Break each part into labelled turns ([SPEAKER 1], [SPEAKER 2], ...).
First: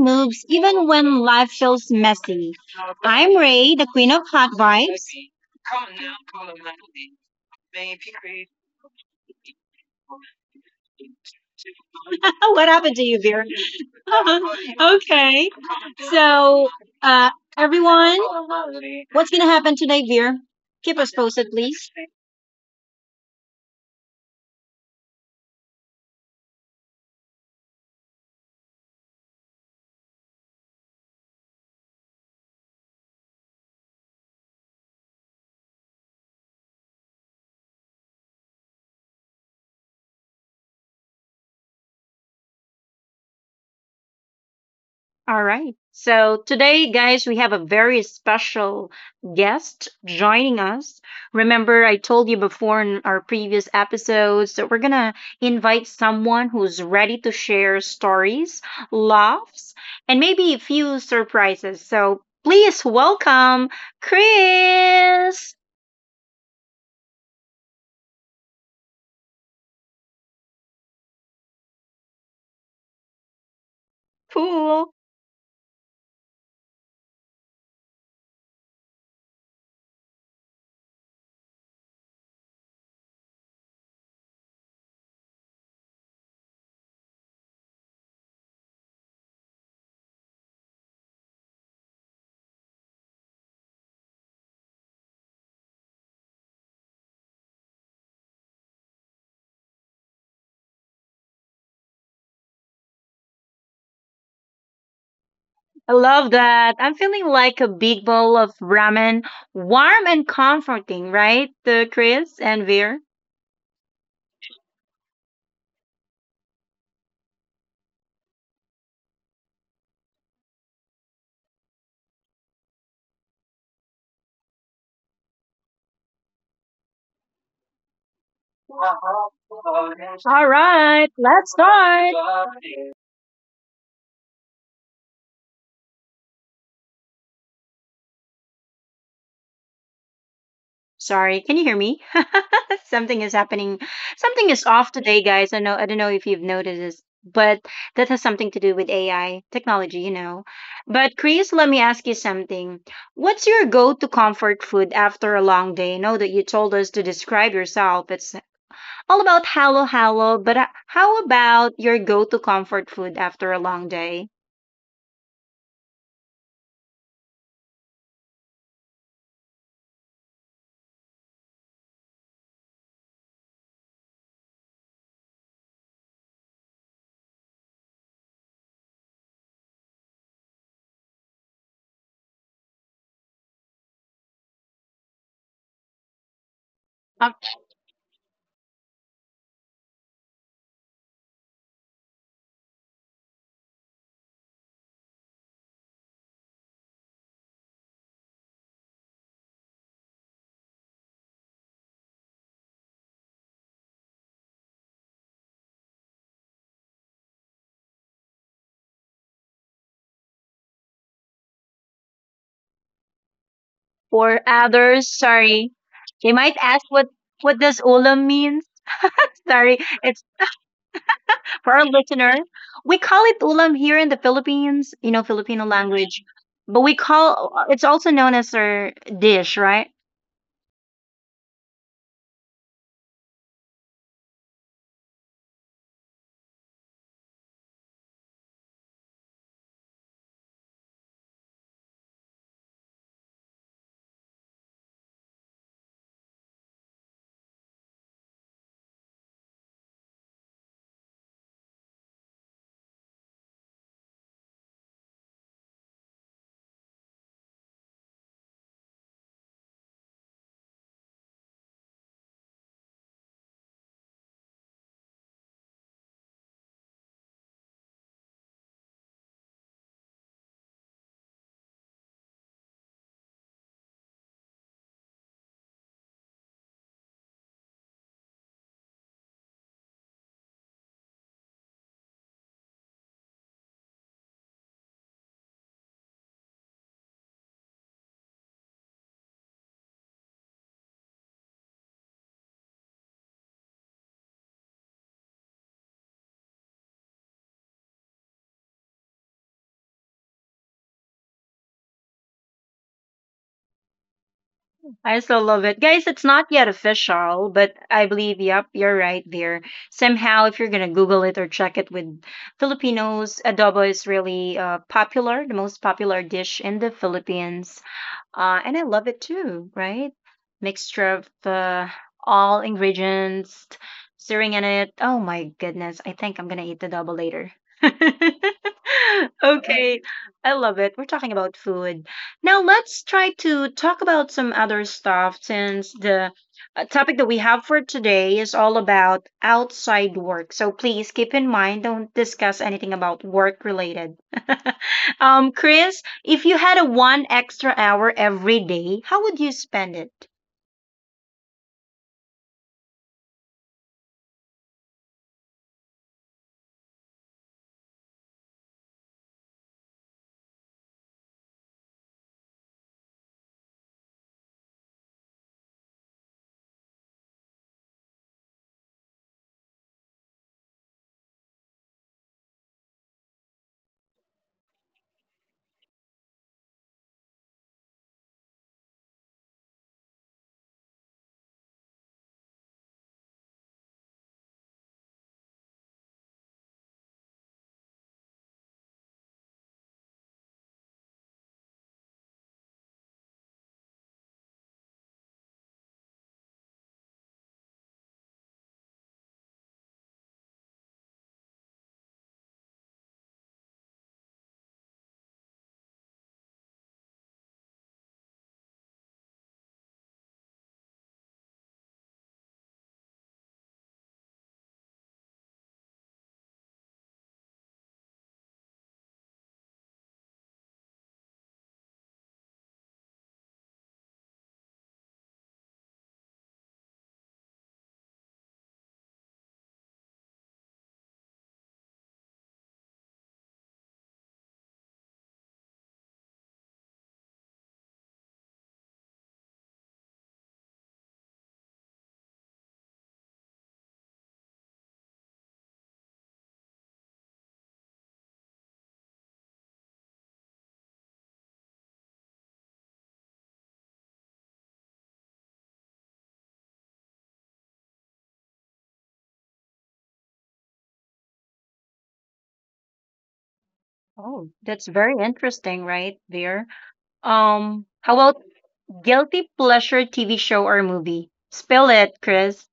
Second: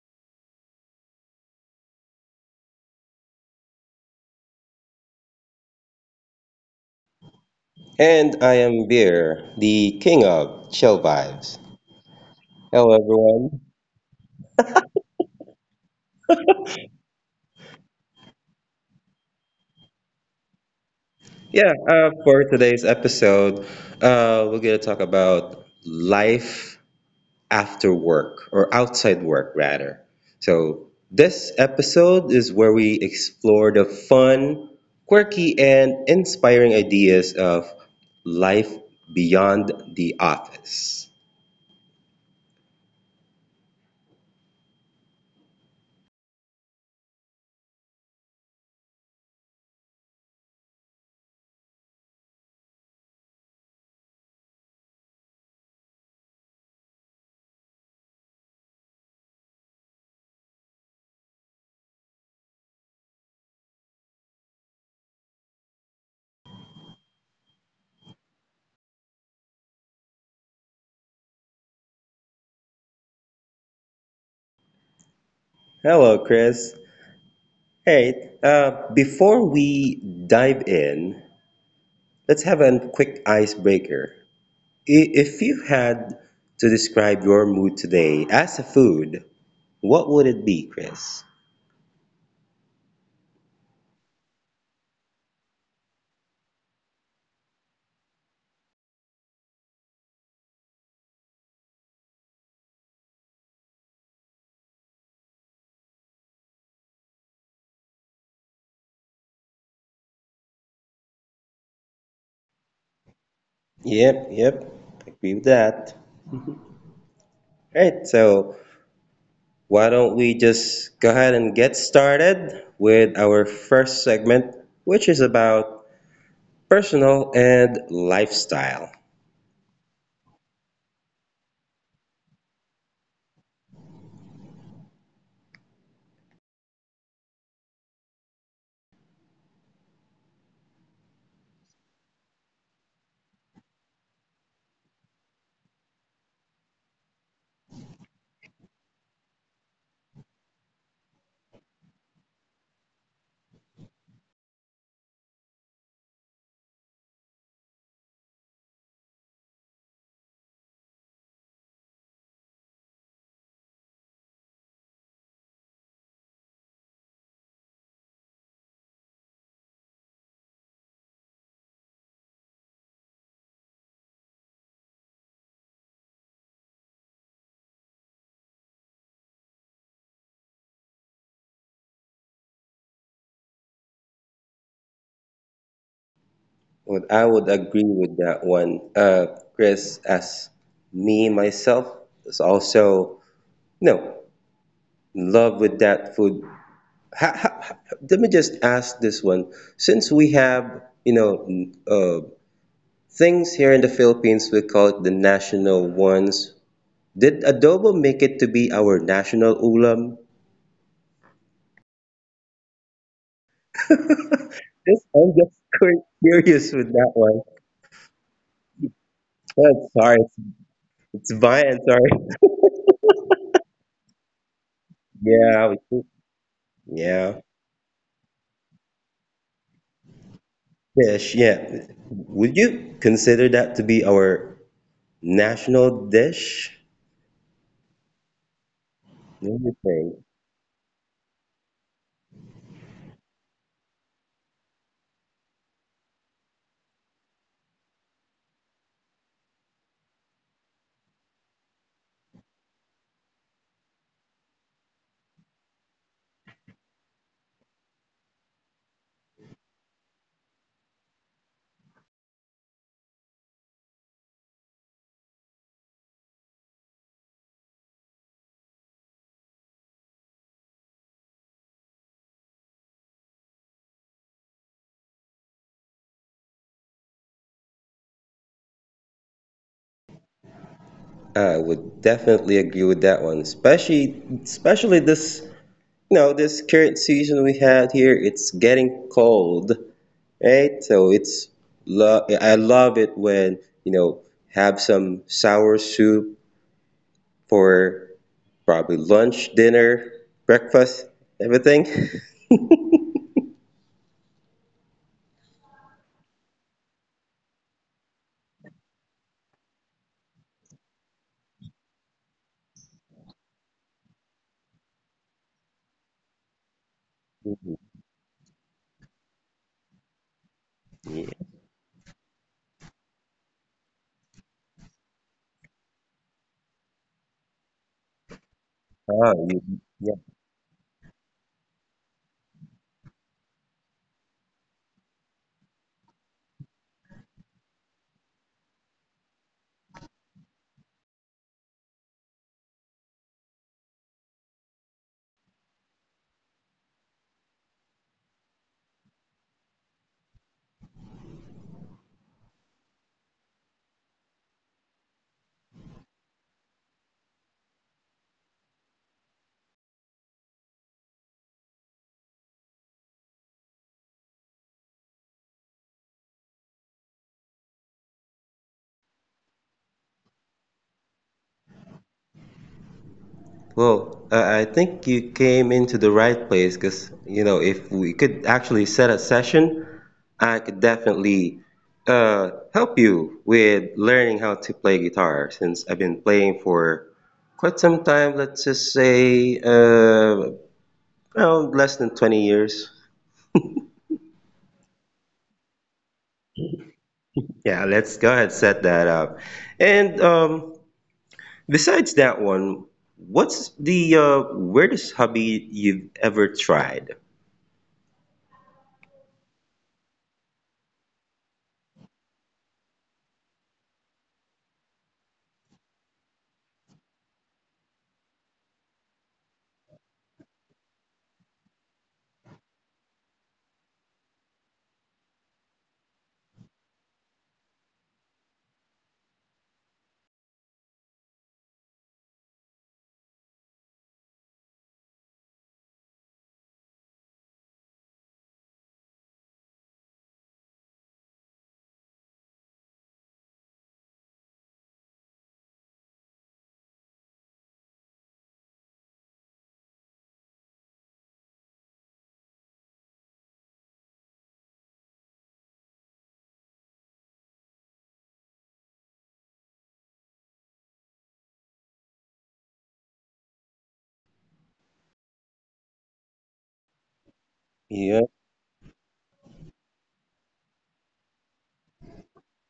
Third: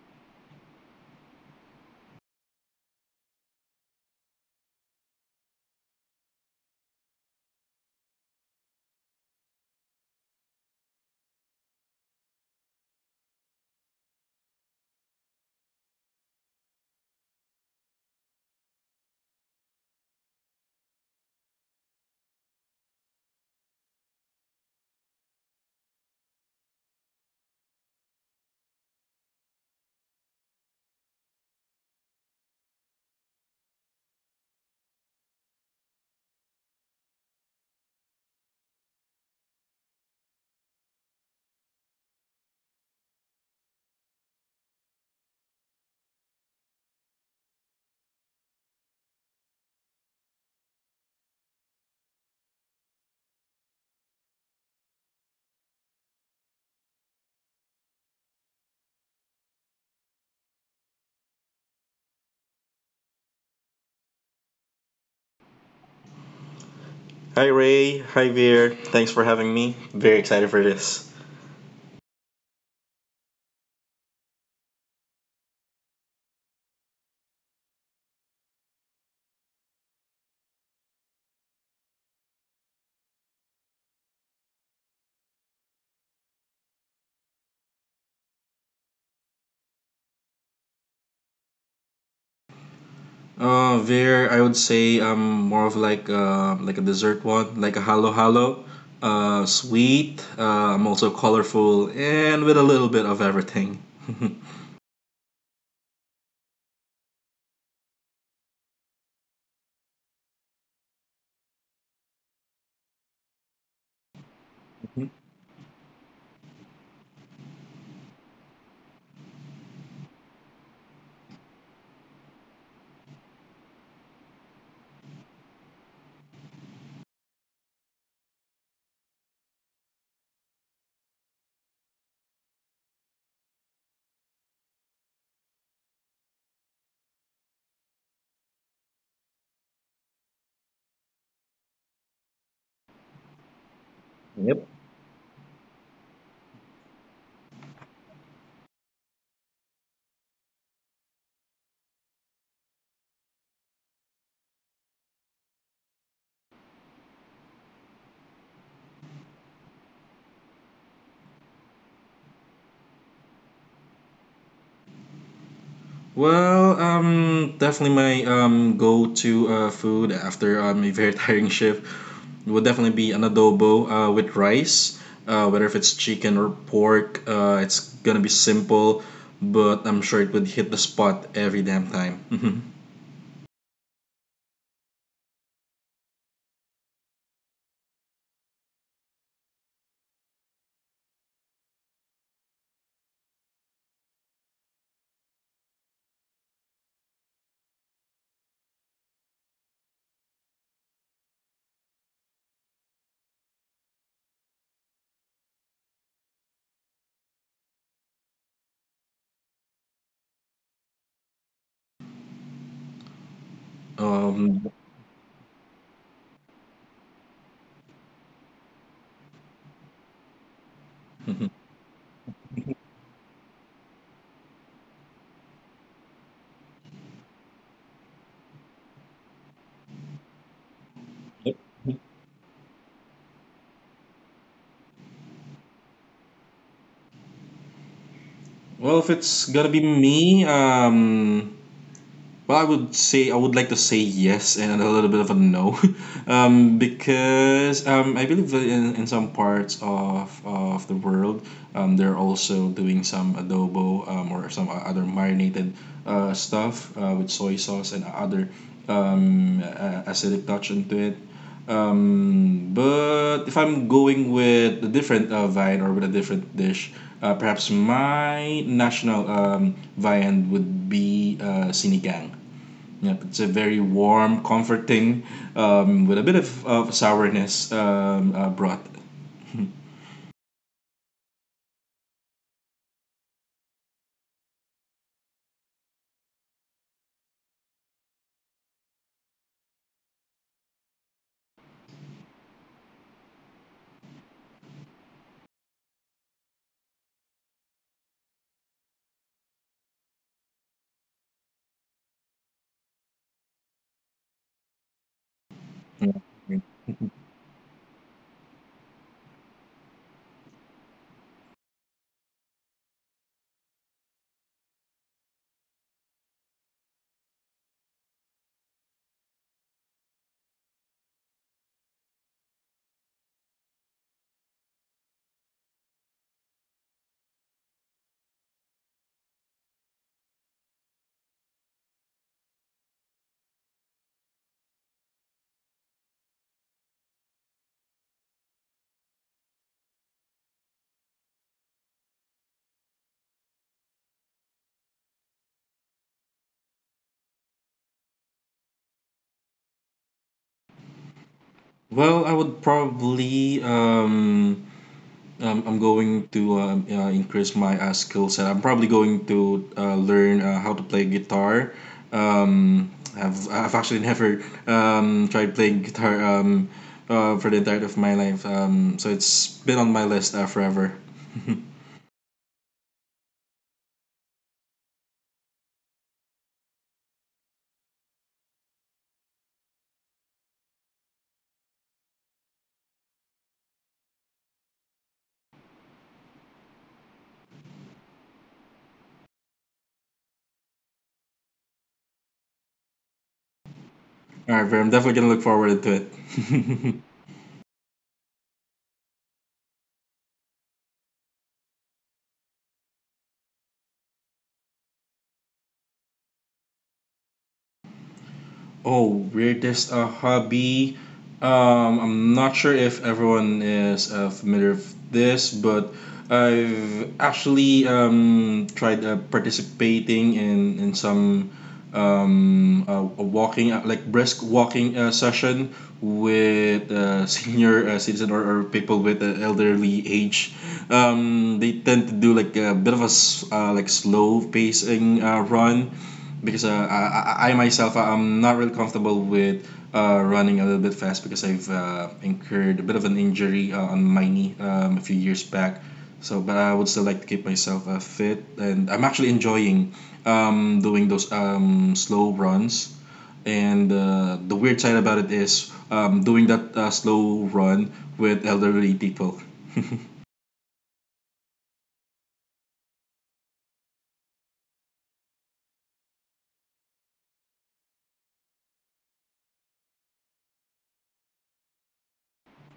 [SPEAKER 1] moves even when life feels messy. I'm Ray, the queen of hot vibes.
[SPEAKER 2] And I am Beer, the king of chill vibes.
[SPEAKER 1] What
[SPEAKER 2] Hello,
[SPEAKER 1] happened to you, Beer?
[SPEAKER 2] everyone.
[SPEAKER 1] Okay. So, uh, Everyone, what's going to happen today, Beer? Keep us posted,
[SPEAKER 2] Yeah,
[SPEAKER 1] please.
[SPEAKER 2] for today's episode, we're going to talk about life after work, or outside work, rather. So, this episode is where we explore the fun, quirky, and inspiring ideas of life beyond the office.
[SPEAKER 1] All right. So today, guys, we have a very special guest joining us. Remember, I told you before in our previous episodes that we're going to invite someone who's ready to share stories, laughs, and maybe a few surprises. So please welcome Chris.
[SPEAKER 3] Hi Ray, hi Veer. Thanks for having me. Very excited for this.
[SPEAKER 1] Cool.
[SPEAKER 2] Hello, Chris. Hey, before we dive in. Let's have a quick icebreaker. If you had to describe your mood today as a food, what would it be, Chris?
[SPEAKER 3] Veer, I would say I'm more of like a dessert one, like a halo halo, sweet. I'm also colorful and with a little bit of everything.
[SPEAKER 1] I love that. I'm feeling like a big bowl of ramen, warm and comforting, right, Chris and Veer?
[SPEAKER 2] Yep, yep. Agree with that. All right, so why don't we just go ahead and get started with our first segment, which is about personal and lifestyle.
[SPEAKER 1] All right, let's start. Sorry, can you hear me? Something is happening. Something is
[SPEAKER 3] Yep.
[SPEAKER 1] off today, guys. I know I don't know if you've noticed this, but that has something to do with AI technology, you know. But Chris, let me ask you something. What's your go-to comfort food after a long day? I know that you told us to describe yourself. It's all about hello, hello, but how about your go-to comfort food after a long day?
[SPEAKER 3] Definitely my go-to food after a very tiring shift would definitely be an adobo with rice. Whether if it's chicken or pork, it's gonna be simple, but I'm sure it would hit the spot every damn time.
[SPEAKER 2] Would I would agree with that one, Chris, as me myself is also, you know, in love with that food ha- ha- let me just ask this one. Since we have, you know, uh, things here in the Philippines, we call it the national ones. Did adobo make it to be our national ulam?
[SPEAKER 1] For
[SPEAKER 3] um,
[SPEAKER 2] Just,
[SPEAKER 1] others,
[SPEAKER 2] I'm just
[SPEAKER 1] sorry. They might
[SPEAKER 2] curious with
[SPEAKER 1] ask
[SPEAKER 2] that
[SPEAKER 1] what
[SPEAKER 2] one.
[SPEAKER 1] what does ulam means? Sorry,
[SPEAKER 2] Oh, sorry,
[SPEAKER 1] it's
[SPEAKER 2] it's
[SPEAKER 3] mhm.
[SPEAKER 2] Vian.
[SPEAKER 1] for our
[SPEAKER 2] Sorry.
[SPEAKER 1] listener. We call it ulam here in the Philippines, you know,
[SPEAKER 2] Yeah,
[SPEAKER 1] Filipino
[SPEAKER 2] we cook-
[SPEAKER 1] language. But we
[SPEAKER 2] yeah,
[SPEAKER 1] call it's also known as our dish, right?
[SPEAKER 2] fish. Yeah, would you consider that to be our national dish?
[SPEAKER 3] Well, if it's
[SPEAKER 2] Let me
[SPEAKER 3] gonna be
[SPEAKER 2] think.
[SPEAKER 3] me, Well, I would say I would like to say yes and a little bit of a no, because I believe that in some parts of the world, they're also doing some adobo or some other marinated stuff with soy sauce and other acidic touch into it. But if I'm going with a different vine or with a different dish, perhaps my national viand would be sinigang. Yep, it's a very warm, comforting, with a bit of sourness brought.
[SPEAKER 2] I would definitely agree with that one, especially this, you know, this current season we had here. It's getting cold, right? So I love it when, you know, have some sour soup for probably lunch, dinner, breakfast, everything.
[SPEAKER 1] I so love
[SPEAKER 3] Yeah.
[SPEAKER 1] it. Guys, it's not yet official, but I believe, yep, you're right there. Somehow, if you're going to Google it or check it with Filipinos, adobo is really popular, the most popular dish in the Philippines. And I love it too, right?
[SPEAKER 2] Yeah.
[SPEAKER 1] Mixture of the all ingredients, stirring in it. Oh my goodness, I think I'm gonna eat the double later.
[SPEAKER 2] Oh, you,
[SPEAKER 1] Okay, I love it. We're talking about food. Now let's try to talk about some other stuff since the topic that we have for today is all about outside work. So please keep in mind, don't discuss anything about work related. Chris, if you had a one extra hour every day, how would you spend it?
[SPEAKER 3] I would probably I'm going to increase my skill set. I'm probably going to learn how to play guitar. Um, I've actually never tried playing guitar for the entirety of my life. So it's been on my list forever.
[SPEAKER 2] Well, I think you came into the right place because, you know, if we could actually set a session, I could definitely help you with learning how to play guitar since I've been playing for quite some time, let's just say around less than 20 years.
[SPEAKER 3] All right, I'm definitely gonna look forward to it.
[SPEAKER 2] Yeah, let's go ahead set that up. And besides that one, what's the weirdest hobby you've ever tried?
[SPEAKER 3] Oh, weirdest hobby. I'm not sure if everyone is familiar with this, but I've actually tried participating in some a walking like brisk walking session with senior citizen or people with elderly age. They tend to do like a bit of a like slow pacing run because I myself I'm not really comfortable with running a little bit fast because I've incurred a bit of an injury on my knee a few years back. So, but I would still like to keep myself fit, and I'm actually enjoying doing those slow runs. And the weird side about it is doing that slow run with elderly people.
[SPEAKER 1] Oh, that's very interesting, right there. How
[SPEAKER 2] Yeah,
[SPEAKER 1] about guilty pleasure TV show or movie? Spill it, Chris.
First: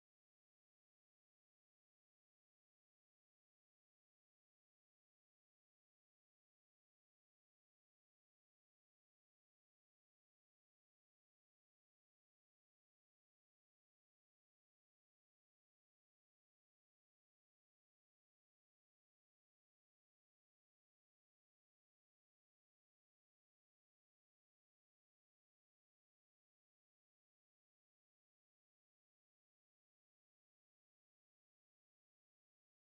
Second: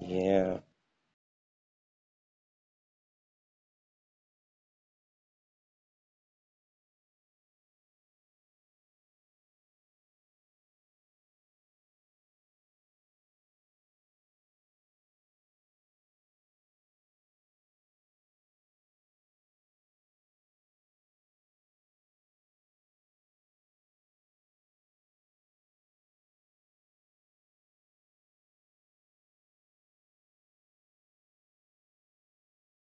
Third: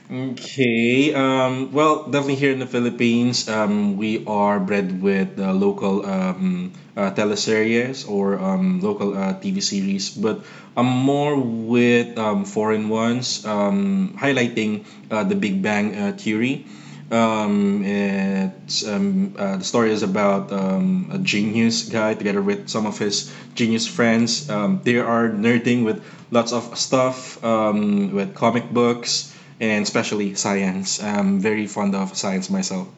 [SPEAKER 2] yeah.
[SPEAKER 3] Okay. Well, definitely here in the Philippines, we are bred with local teleseries or local TV series, but I'm more with foreign ones, highlighting the Big Bang Theory. The story is about a genius guy together with some of his genius friends. They are nerding with lots of stuff, with comic books and especially science. I'm very fond of science myself.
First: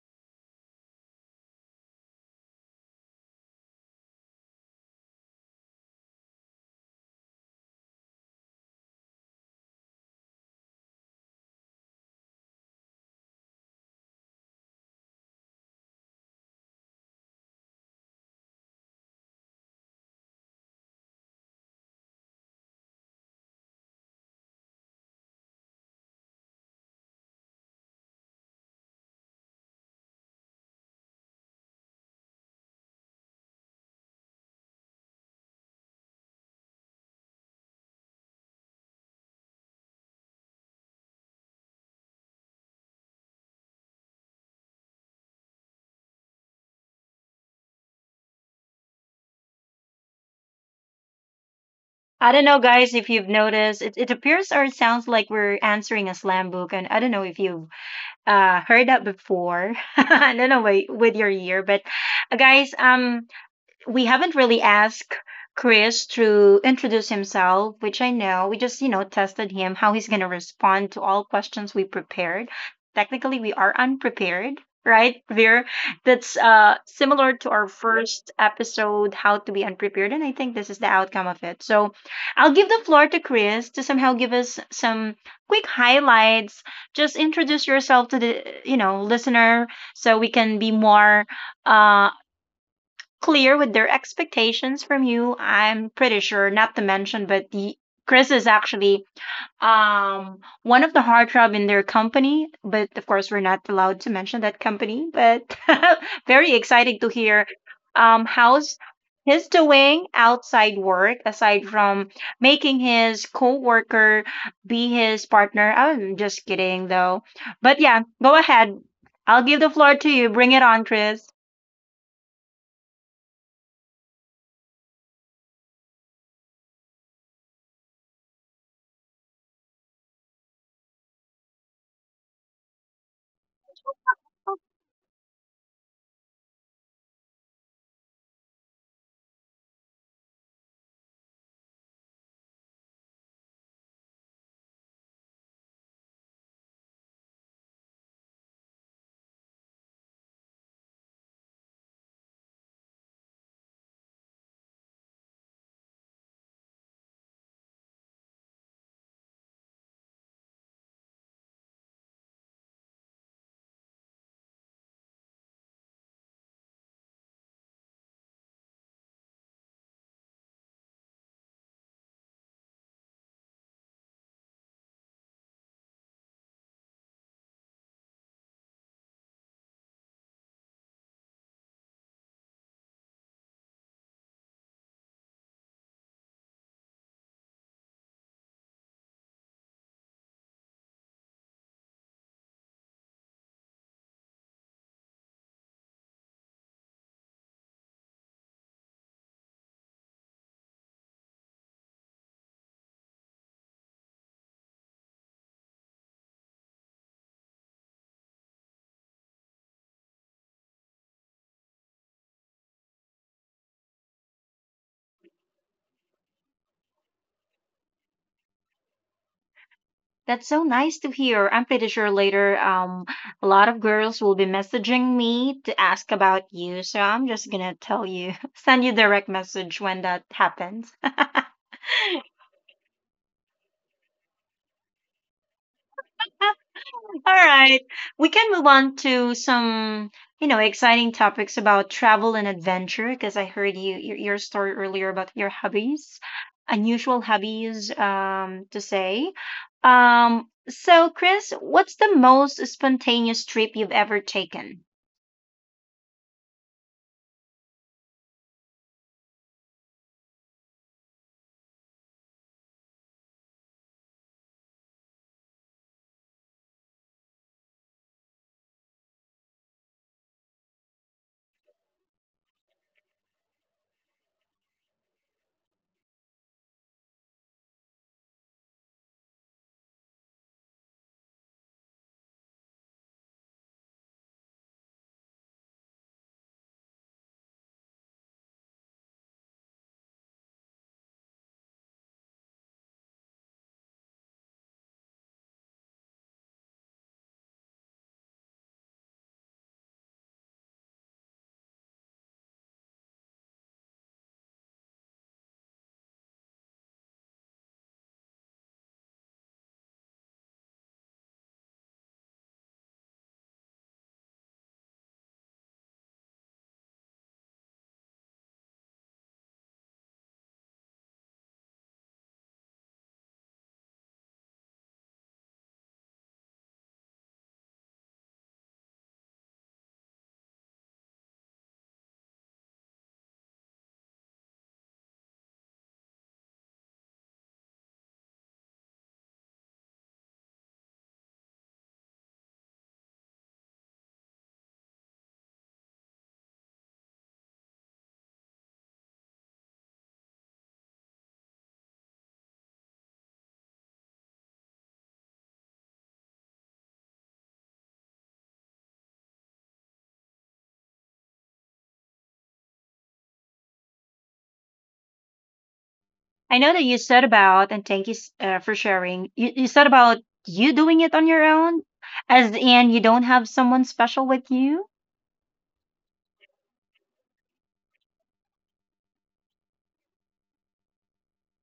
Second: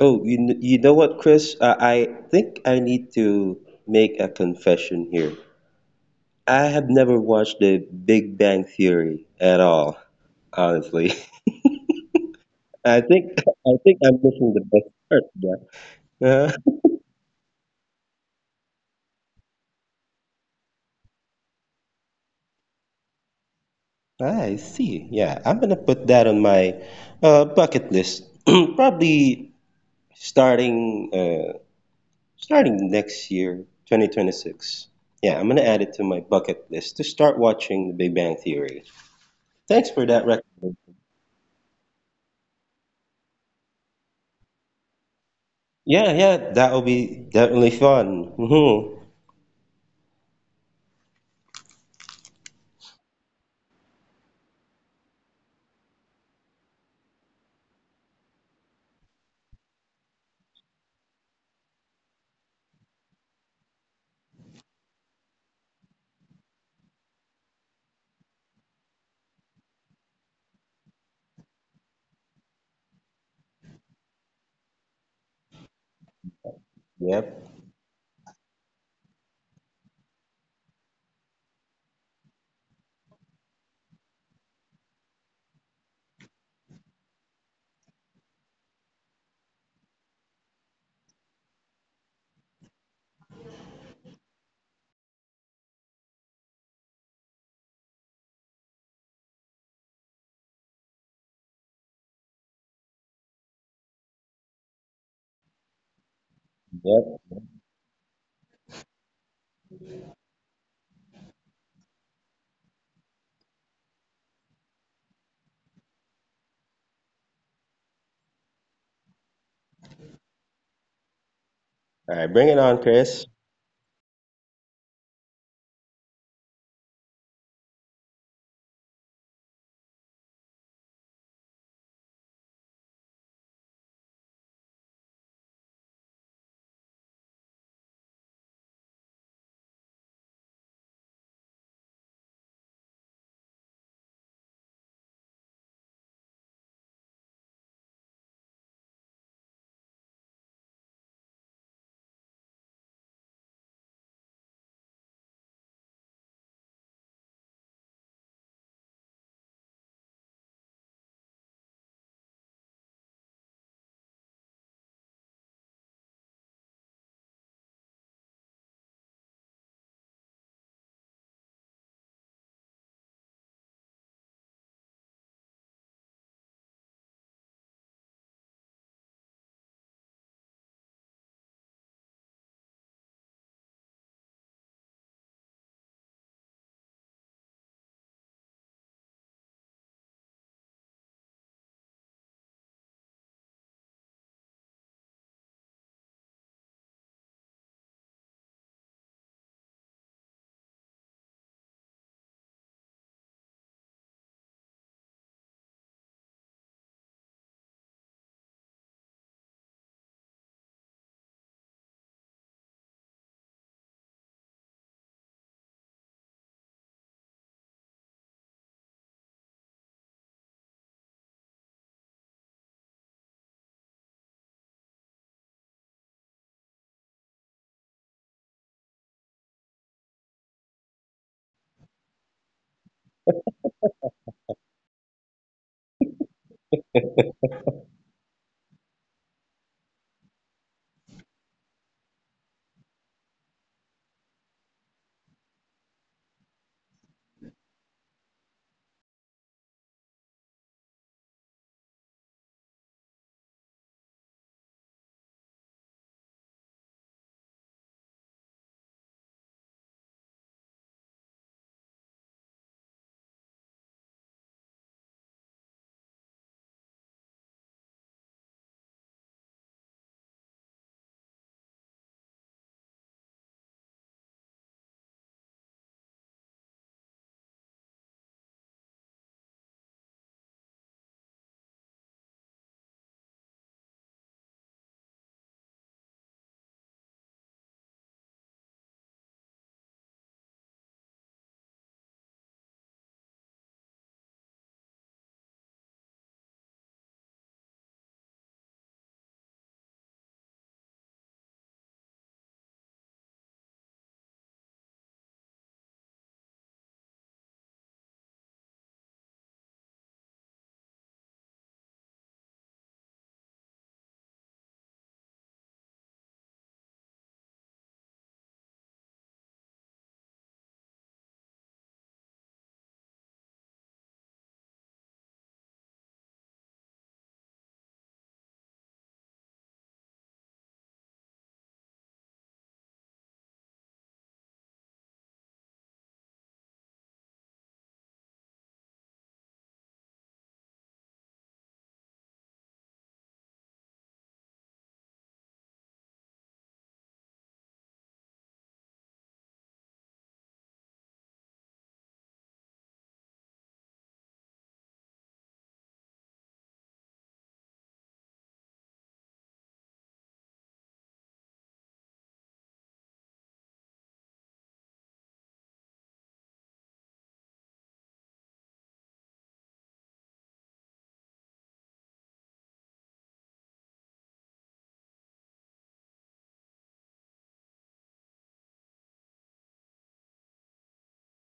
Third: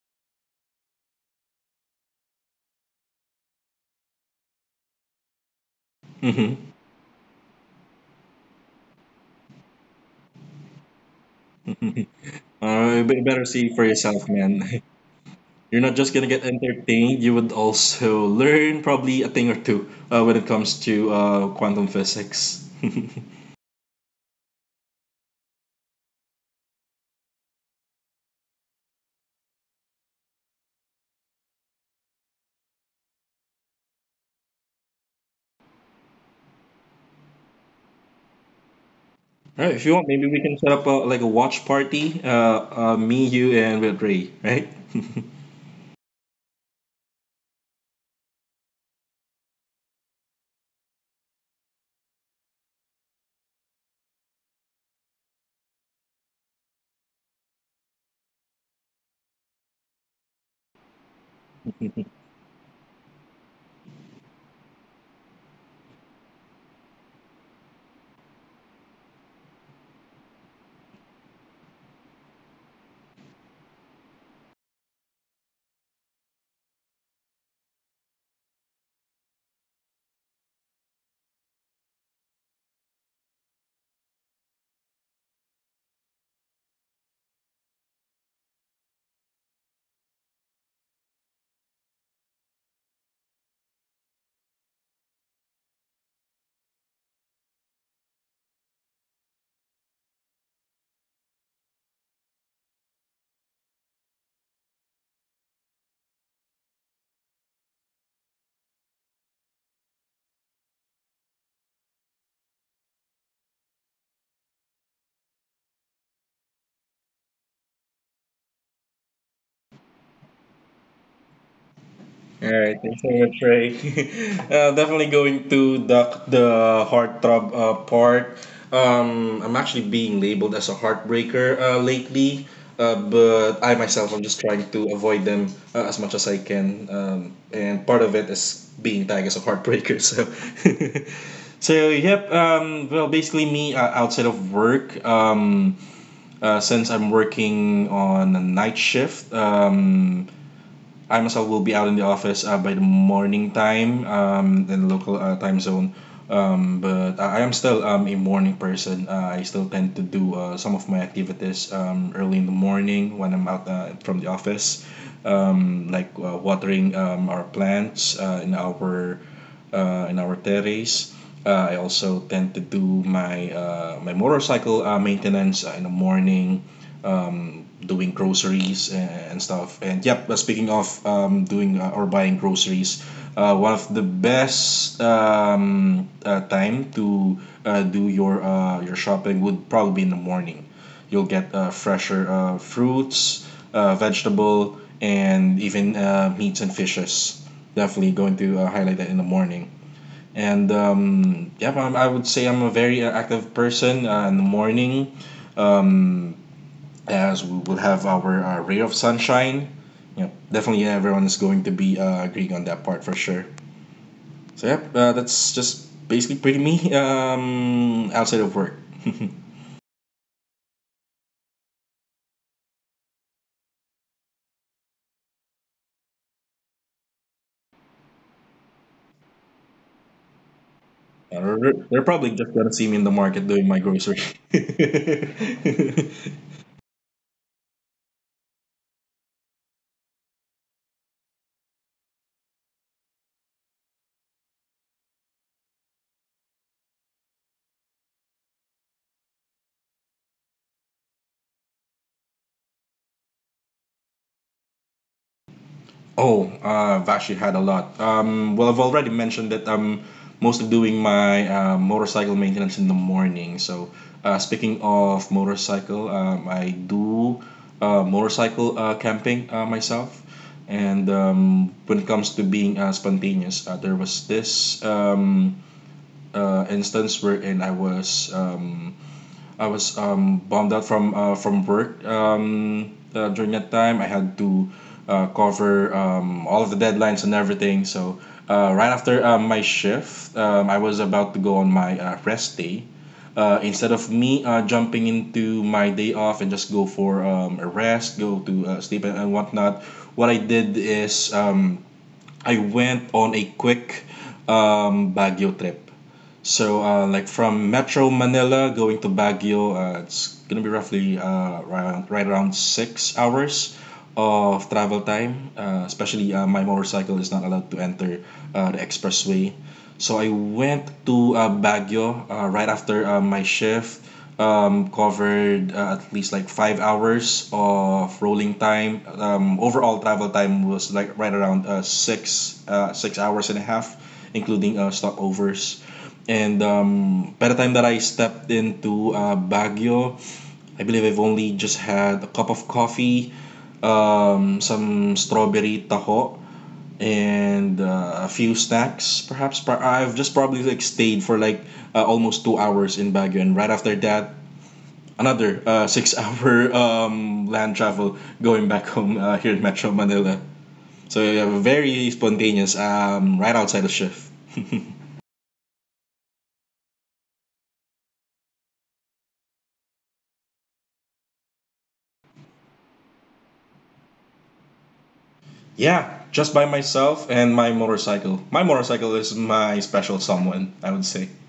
[SPEAKER 2] Oh, you know what, Chris? I think I need to make a confession here. I have never watched The Big Bang Theory at all, honestly. I think
[SPEAKER 3] But you better
[SPEAKER 2] I
[SPEAKER 3] see for
[SPEAKER 2] think I'm
[SPEAKER 3] yourself,
[SPEAKER 2] missing the best
[SPEAKER 3] man.
[SPEAKER 2] part.
[SPEAKER 3] You're not just
[SPEAKER 2] Yeah.
[SPEAKER 3] gonna get entertained. You would also learn probably a thing or two when it comes to quantum physics. All
[SPEAKER 2] I see. Yeah, I'm gonna put that on my bucket list. Probably starting uh, starting next year, 2026. Yeah, I'm gonna add it to my bucket list to start watching The Big Bang Theory.
[SPEAKER 3] right, if
[SPEAKER 2] Thanks
[SPEAKER 3] you
[SPEAKER 2] for
[SPEAKER 3] want,
[SPEAKER 2] that
[SPEAKER 3] maybe we can set up a,
[SPEAKER 2] recommendation.
[SPEAKER 3] like a watch party. Me, you, and with Ray, right?
[SPEAKER 2] Yeah, yeah, that will be definitely fun.
[SPEAKER 1] I don't know, guys, if you've noticed, it appears or it sounds like we're answering a slam book, and I don't know if you've heard that before. I don't know wi- with your year, but guys, we haven't really asked Chris to introduce himself, which I know we just, you know, tested him how he's going to respond to all questions we prepared. Technically, we are unprepared, right? we that's similar to
[SPEAKER 2] Yep,
[SPEAKER 1] our first episode, How to Be Unprepared, and I think this is the outcome of it. So, I'll give the floor to Chris to somehow give us some quick highlights. Just introduce yourself to the, you know, listener so we can be more uh clear with their expectations from you. I'm pretty sure, not to mention, but the Chris is actually um one of the heartthrob in their company, but of course we're not allowed to mention that company. But very exciting
[SPEAKER 2] yep.
[SPEAKER 1] to
[SPEAKER 2] All
[SPEAKER 1] hear how's he's doing outside work aside from making his co-worker be his partner. I'm just kidding though. But yeah, go ahead. I'll give the floor to you. Bring it on, Chris.
[SPEAKER 2] right, bring
[SPEAKER 3] All
[SPEAKER 2] it
[SPEAKER 3] right,
[SPEAKER 2] on,
[SPEAKER 3] thanks so
[SPEAKER 2] Chris.
[SPEAKER 3] much, Ray. Definitely going to the heartthrob part. I'm actually being labeled as a heartbreaker lately, but I myself I'm just trying to avoid them as much as I can. And part of it is being tagged as a heartbreaker. So, so yep. Well, basically me outside of work. Since I'm working on a night shift. I myself will be out in the office by the morning time in local time zone. But I am still a morning person. I still tend to do some of my activities early in the morning when I'm out from the office, like watering our plants in our terrace. I also tend to do my motorcycle maintenance in the morning, doing groceries and stuff. And yep, speaking of doing or buying groceries, one of the best time to do your shopping would probably be in the morning. You'll get fresher fruits, vegetable, and even meats and fishes. Definitely going to highlight that in the morning. And Yeah, I would say I'm a very active person in the morning, um, as we will have our ray of sunshine. Yeah, definitely everyone is going to be agreeing on that part for sure. So yeah, that's just basically pretty me outside of work.
[SPEAKER 1] That's so nice to hear. I'm pretty sure later, a lot of girls will be messaging me to ask about you. So I'm just gonna tell you, send you direct message when that happens. All
[SPEAKER 3] They're probably just gonna see me in the market doing my grocery.
[SPEAKER 1] right, we can move on to some, you know, exciting topics about travel and adventure. Because I heard you your story earlier about your hobbies, unusual hobbies, to say. So Chris, what's the most spontaneous trip you've ever taken?
[SPEAKER 3] Oh, I've actually had a lot. Well, I've already mentioned that I'm mostly doing my motorcycle maintenance in the morning. So, speaking of motorcycle, I do motorcycle camping myself. And when it comes to being spontaneous, there was this instance wherein I was bummed out from work during that time. I had to cover all of the deadlines and everything. So right after my shift, I was about to go on my rest day. Instead of me jumping into my day off and just go for a rest, go to sleep and whatnot, what I did is I went on a quick Baguio trip. So, like from Metro Manila going to Baguio, it's gonna be right around 6 hours of travel time. Especially My motorcycle is not allowed to enter the expressway. So I went to Baguio right after my shift. Covered at least like 5 hours of rolling time. Overall travel time was right around 6 hours and a half, including stopovers. And by the time that I stepped into Baguio, I believe I've only just had a cup of coffee, some strawberry taho, and a few snacks. I've just probably like stayed for almost 2 hours in Baguio, and right after that, another six-hour land travel going back home here in Metro Manila. So yeah, very spontaneous, right outside the shift.
[SPEAKER 1] I know that you said about, and thank you for sharing, you said about you doing it on your own, as in you don't have someone special with you.
[SPEAKER 3] Yeah, just by myself and my motorcycle. My motorcycle is my special someone, I would say.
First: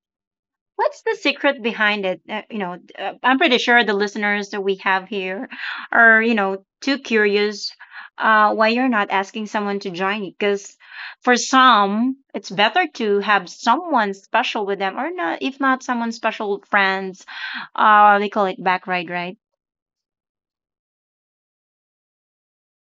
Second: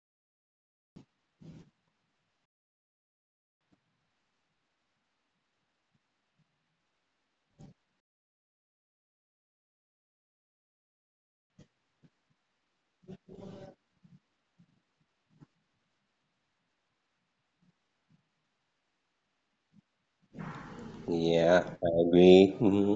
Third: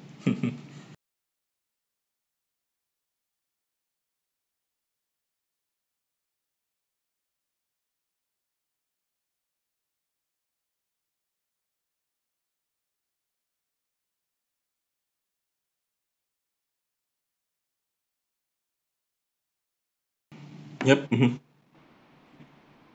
[SPEAKER 1] What's the secret behind it? You know, I'm pretty sure the listeners that we have here are, you know, too curious why you're not asking someone to join you. Because for some, it's better to have someone special with them, or not, if not someone special, friends. They call it back ride, right?
[SPEAKER 3] yep. mhm.
[SPEAKER 2] Yeah, I agree.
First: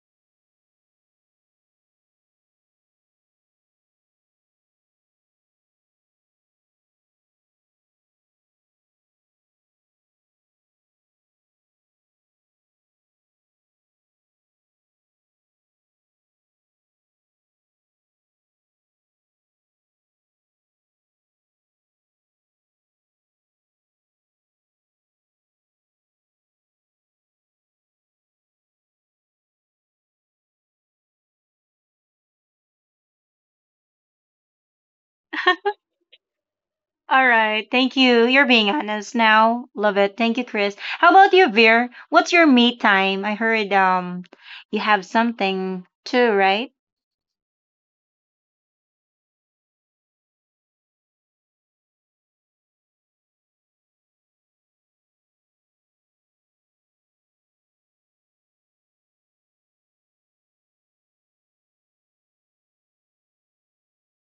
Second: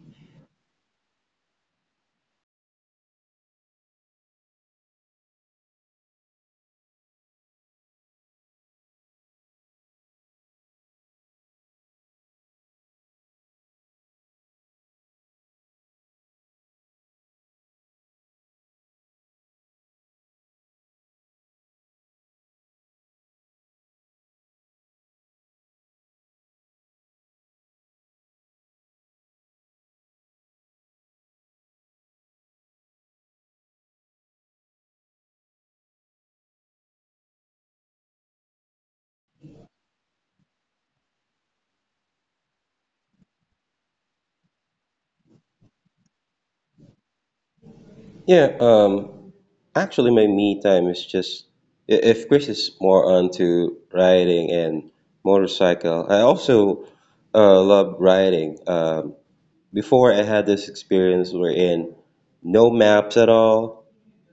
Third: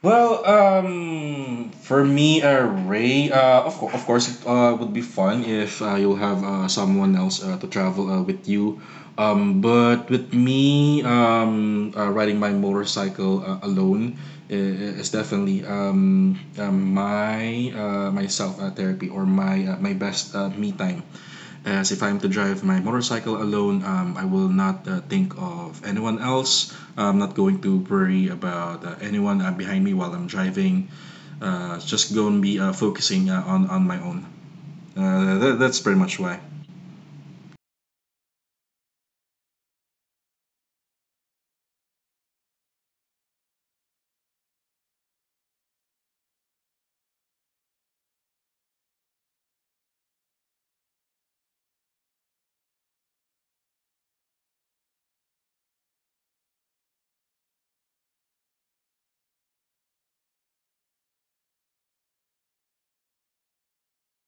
[SPEAKER 3] For me, Ray, of course, it would be fun if you'll have someone else to travel with you. But with me, riding my motorcycle alone is definitely my myself therapy or my best me time. As if I'm to drive my motorcycle alone, I will not think of anyone else. I'm not going to worry about anyone behind me while I'm driving. Just going to be focusing on my own. That's pretty much why.
[SPEAKER 1] All right. Thank you. You're being honest now. Love it. Thank you, Chris. How about you, Veer? What's your me time? I heard you have something too, right?
[SPEAKER 2] Yeah, actually, my me time is just if Chris is more onto riding and motorcycle. I also love riding. Before I had this experience wherein no maps at all,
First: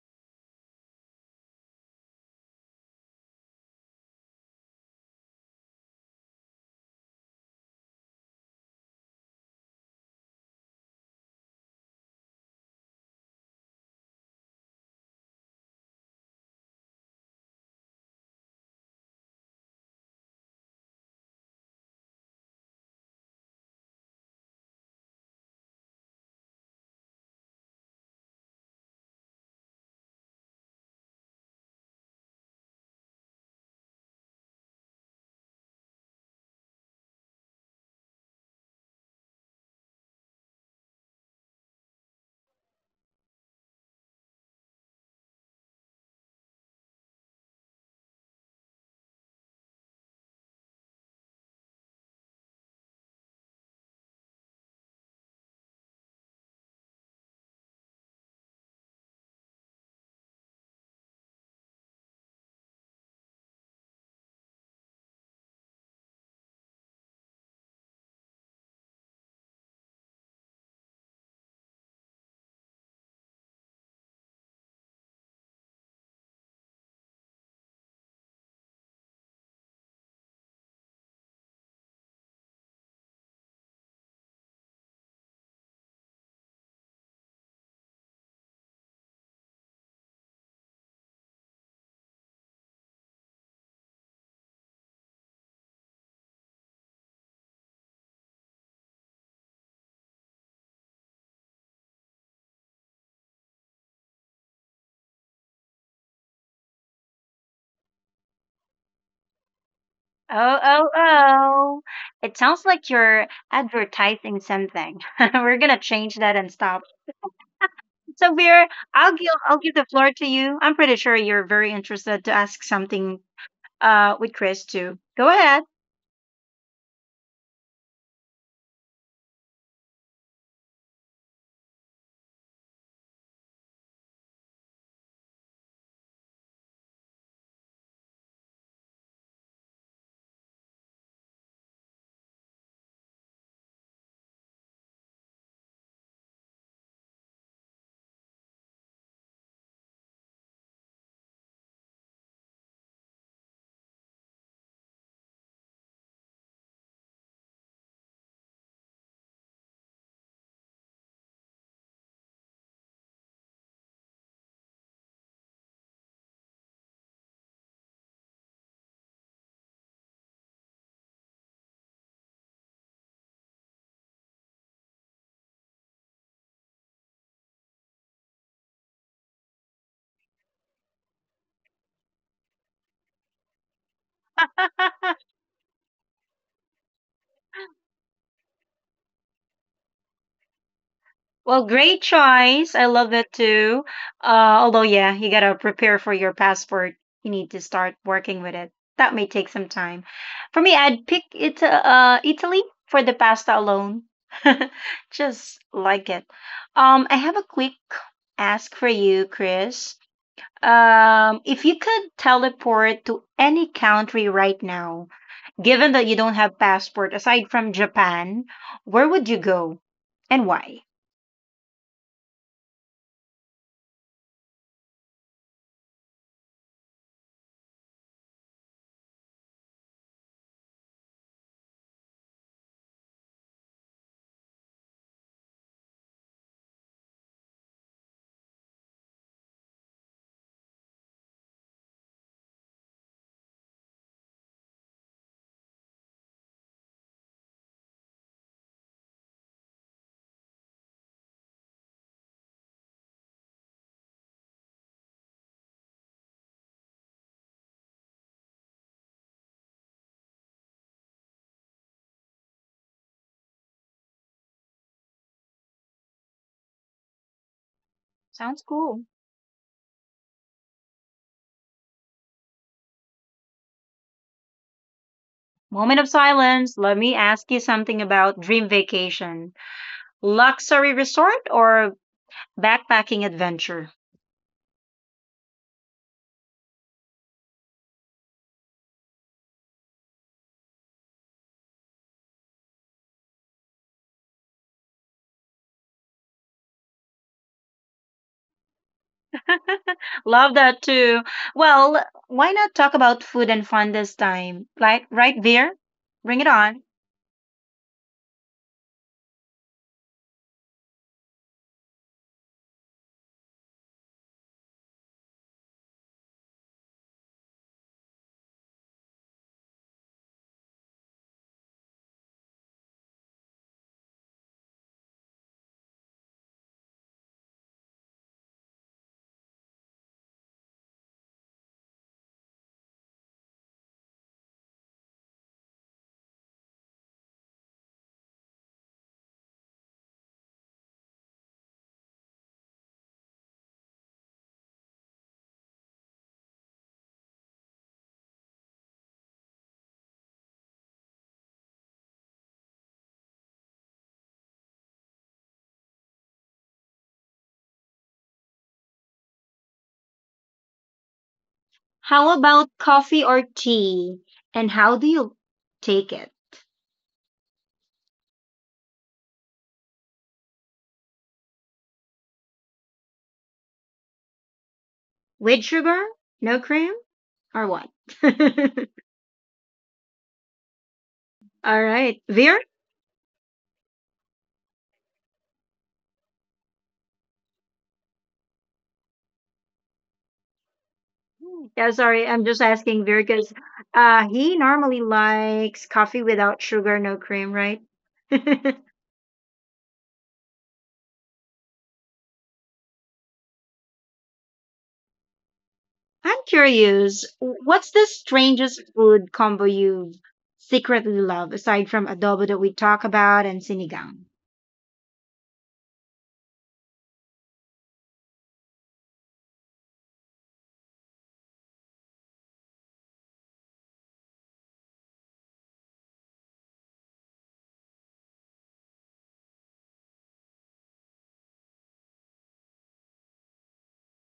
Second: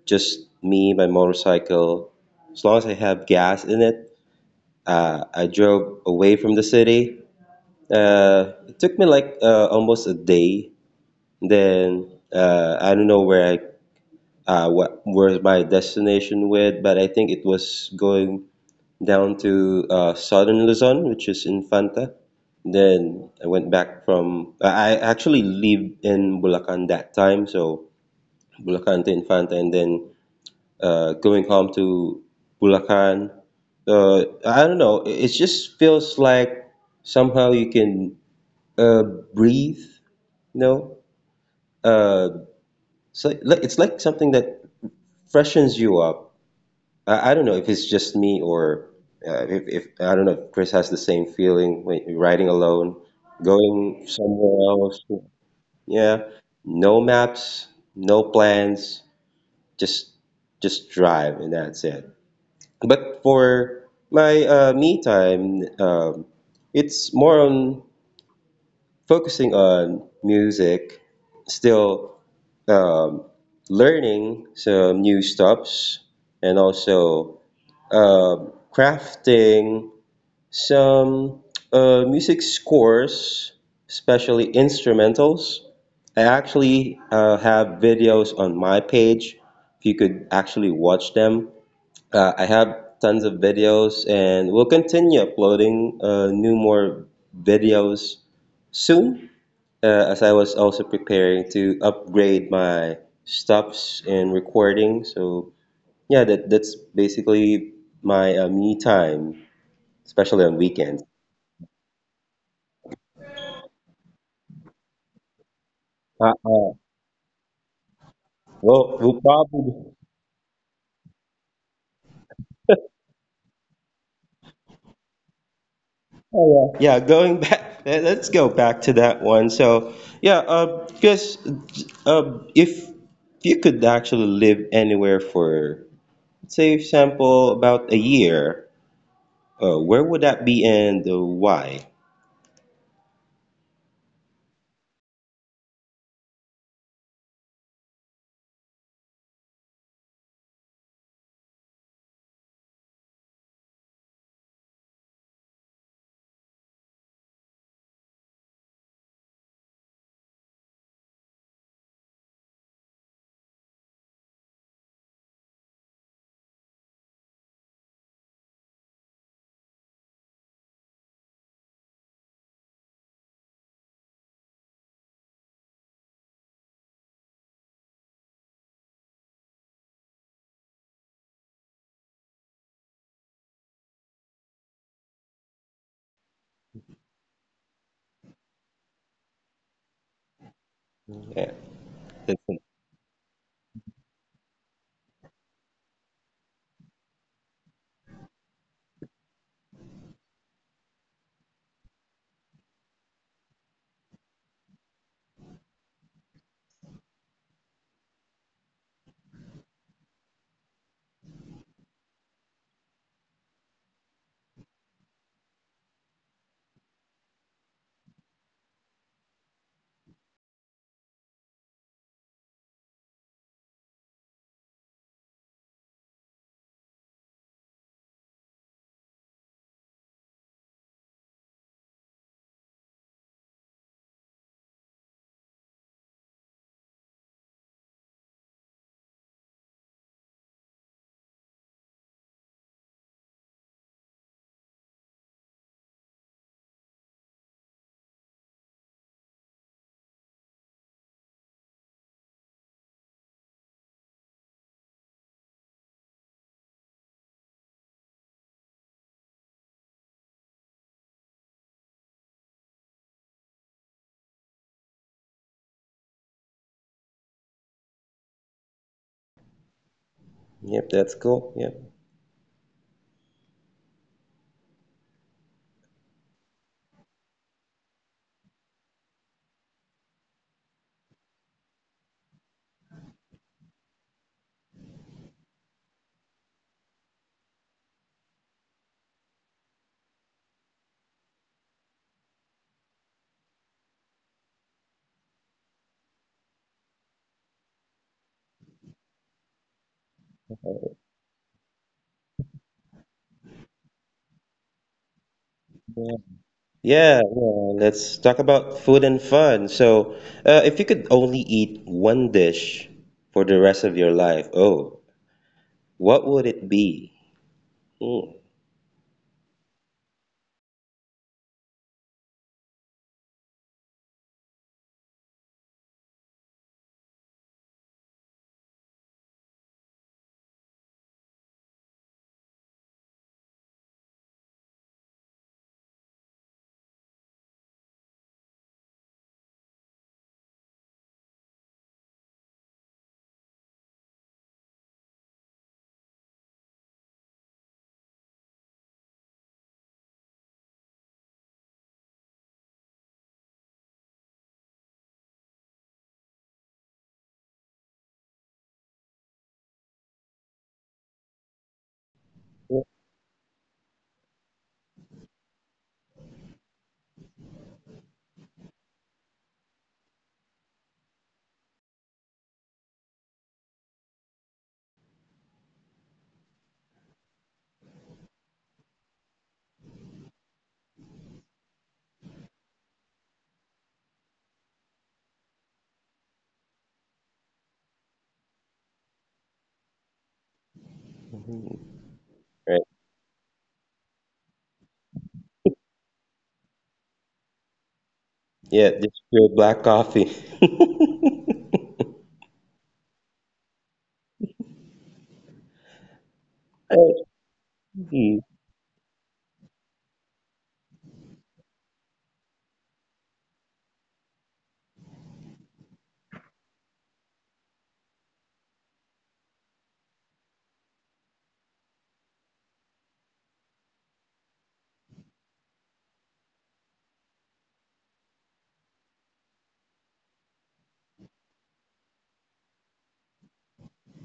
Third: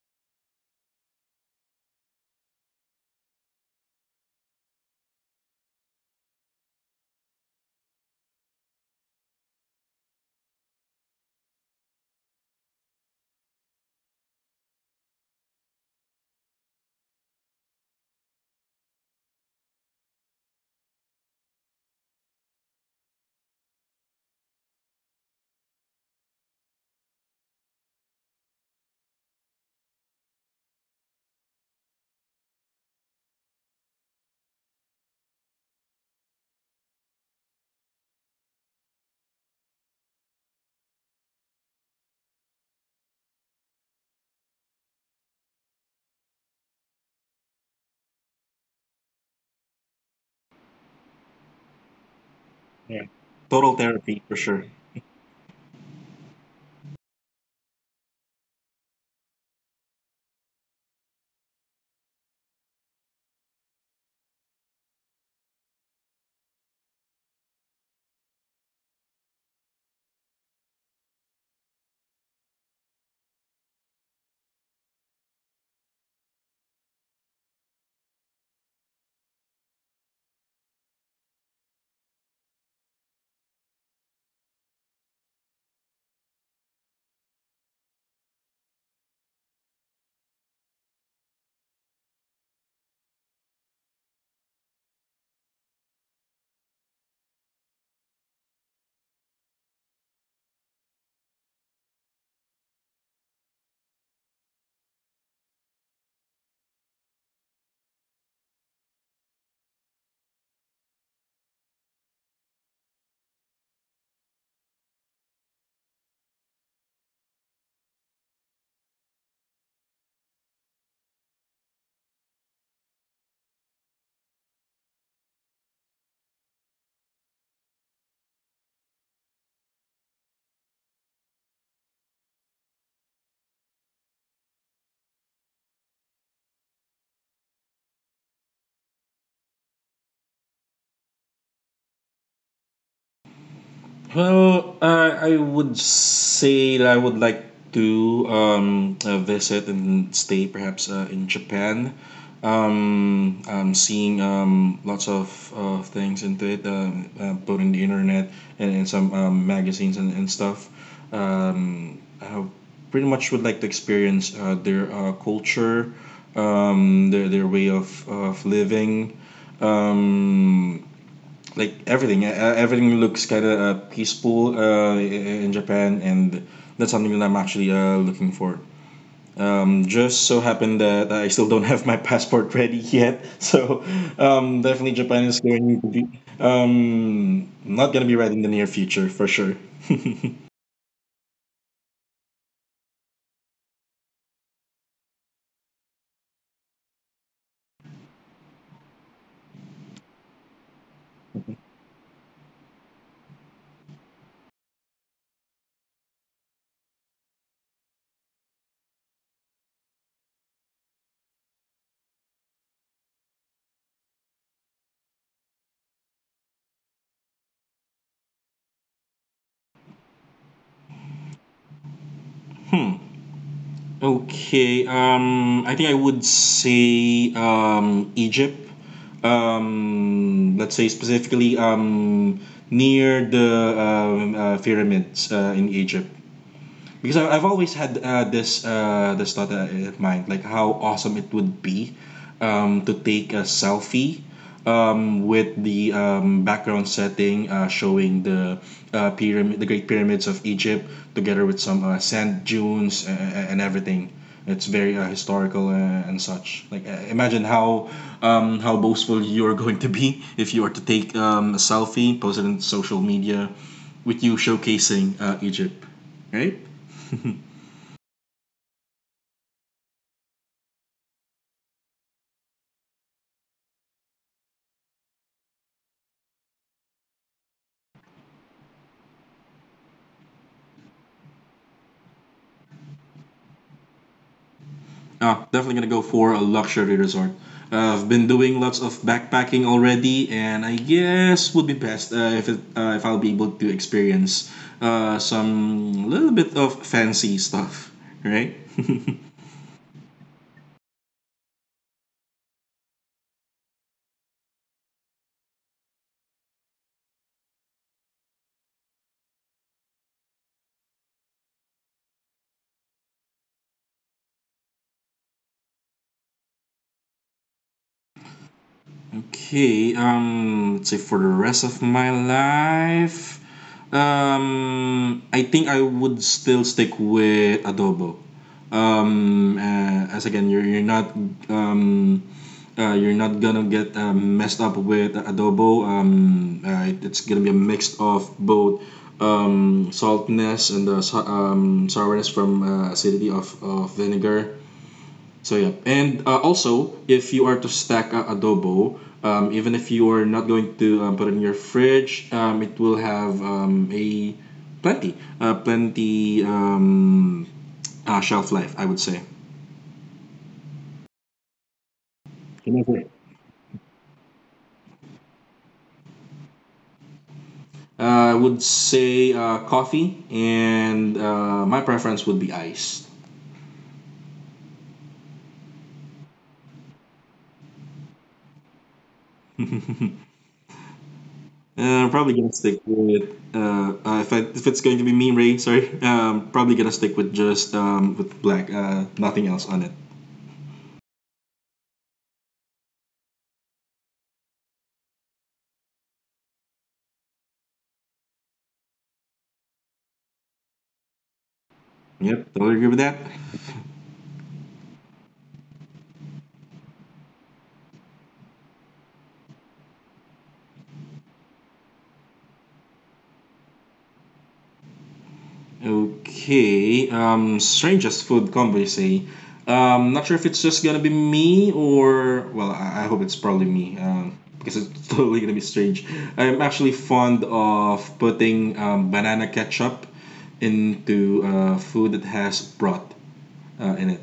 [SPEAKER 2] just me, my motorcycle. As long as I have gas in it, I drove away from the city. It took me like almost a day. Then I don't know where I what where my destination went, but I think it was going down to southern Luzon, which is Infanta. Then I went back from, I actually lived in Bulacan that time, so Bulacan to Infanta, and then going home to Bulacan. I don't know. It just feels like somehow you can uh, breathe, you know, uh, so it's like something that freshens you up. I don't know if it's just me or if I don't know if Chris has the same feeling when you're riding alone,
[SPEAKER 3] Yeah. Total
[SPEAKER 2] going
[SPEAKER 3] therapy for
[SPEAKER 2] somewhere
[SPEAKER 3] sure.
[SPEAKER 2] else. Yeah, no maps, no plans, just just drive and that's it. But for my me time, it's more on focusing on music still, um, learning some new stuffs and also crafting some music scores, especially instrumentals. I actually have videos on my page. If you could actually watch them, I have tons of videos, and we'll continue uploading new more videos soon, as I was also preparing to upgrade my stops in recording. So yeah, that's basically my me time, especially on
[SPEAKER 1] Oh, oh,
[SPEAKER 2] weekends.
[SPEAKER 1] oh. It sounds like you're advertising something. We're gonna change
[SPEAKER 2] Uh,
[SPEAKER 1] that and
[SPEAKER 2] uh,
[SPEAKER 1] stop. So, Veer,
[SPEAKER 2] well, we'll
[SPEAKER 1] I'll give the
[SPEAKER 2] probably
[SPEAKER 1] floor to you. I'm pretty sure you're very interested to ask something with Chris too. Go ahead.
[SPEAKER 2] Yeah. Going back, let's go back to that one. So yeah, because if you could actually live anywhere for, say, for example, about a year, where would that be and why?
[SPEAKER 3] I would say that I would like to visit and stay perhaps in Japan. I'm seeing lots of things into it, put in the internet and in some magazines and stuff. I pretty much would like to experience their culture, their way of living, um, like everything. Everything looks kind of peaceful in Japan, and that's something that I'm actually looking for. Just so happened that I still don't have my passport ready yet, so definitely Japan is going to be not gonna be ready in the near future for sure.
[SPEAKER 2] Yeah,
[SPEAKER 1] Well, great
[SPEAKER 2] that's,
[SPEAKER 1] choice. I love that too. Although, yeah, you gotta prepare for your passport. You need to start working with it. That may take some time. For me, I'd pick it, Italy for the pasta alone. Just like it. I have a quick ask for you, Chris. If you could teleport to any country right now, given that you don't have passport aside from Japan, where would you go and why?
[SPEAKER 3] Hmm. Okay. I think I would say Egypt. Let's say specifically near the pyramids in Egypt. Because I've always had uh, this thought in mind, like how awesome it would be to take a selfie with the background setting showing the pyramid, the Great Pyramids of Egypt, together with some sand dunes and everything. It's very historical and such. Like imagine how boastful you are going to be if you are to take a selfie, post it on social media, with you showcasing Egypt, right?
[SPEAKER 1] Sounds cool.
[SPEAKER 2] yep, that's cool. Yeah.
[SPEAKER 1] Moment of silence. Let me ask you something about dream vacation. Luxury resort or backpacking adventure?
[SPEAKER 3] Ah, definitely gonna go for a luxury resort. I've been doing lots of backpacking already, and I guess would be best if if I'll be able to experience some little bit of fancy stuff, right?
[SPEAKER 1] Love that too. Well, why not talk about food and fun this time? Like right there? Bring it on.
[SPEAKER 2] Yeah, yeah, let's talk about food and fun. So, if you could only eat one dish for the rest of your life, oh, what would it be? Mm.
[SPEAKER 3] Okay, let's say for the rest of my life, I think I would still stick with adobo. As again, you're not um, you're not gonna get messed up with adobo. It's gonna be a mix of both saltness and the sourness from acidity of vinegar, so yeah, and also if you are to stack adobo, even if you are not going to put it in your fridge, it will have a plenty shelf life, I would say.
[SPEAKER 1] How about
[SPEAKER 3] Uh,
[SPEAKER 1] coffee or tea? And how do you take it?
[SPEAKER 3] I would say coffee, and my preference would be ice.
[SPEAKER 1] With sugar? No cream? Or what? All
[SPEAKER 3] I'm
[SPEAKER 1] right.
[SPEAKER 3] probably gonna
[SPEAKER 1] Veer,
[SPEAKER 3] stick with if it's going to be me, Ray. Sorry. Probably gonna stick with just with black, nothing else on it.
[SPEAKER 1] yeah, sorry. I'm just
[SPEAKER 2] Right.
[SPEAKER 1] asking Vir because he normally likes coffee without sugar, no cream, right? I'm
[SPEAKER 2] Yeah, just pure black coffee.
[SPEAKER 3] Yep, totally agree with that.
[SPEAKER 1] curious.
[SPEAKER 2] Oh,
[SPEAKER 1] What's the
[SPEAKER 2] mm.
[SPEAKER 1] strangest food combo you secretly love aside from adobo that we talk about and sinigang?
[SPEAKER 3] Okay, strangest food combination. Not sure if it's just gonna be me or well, I hope it's probably me. Because it's totally gonna be strange. I'm actually fond of putting banana ketchup into food that has broth in it.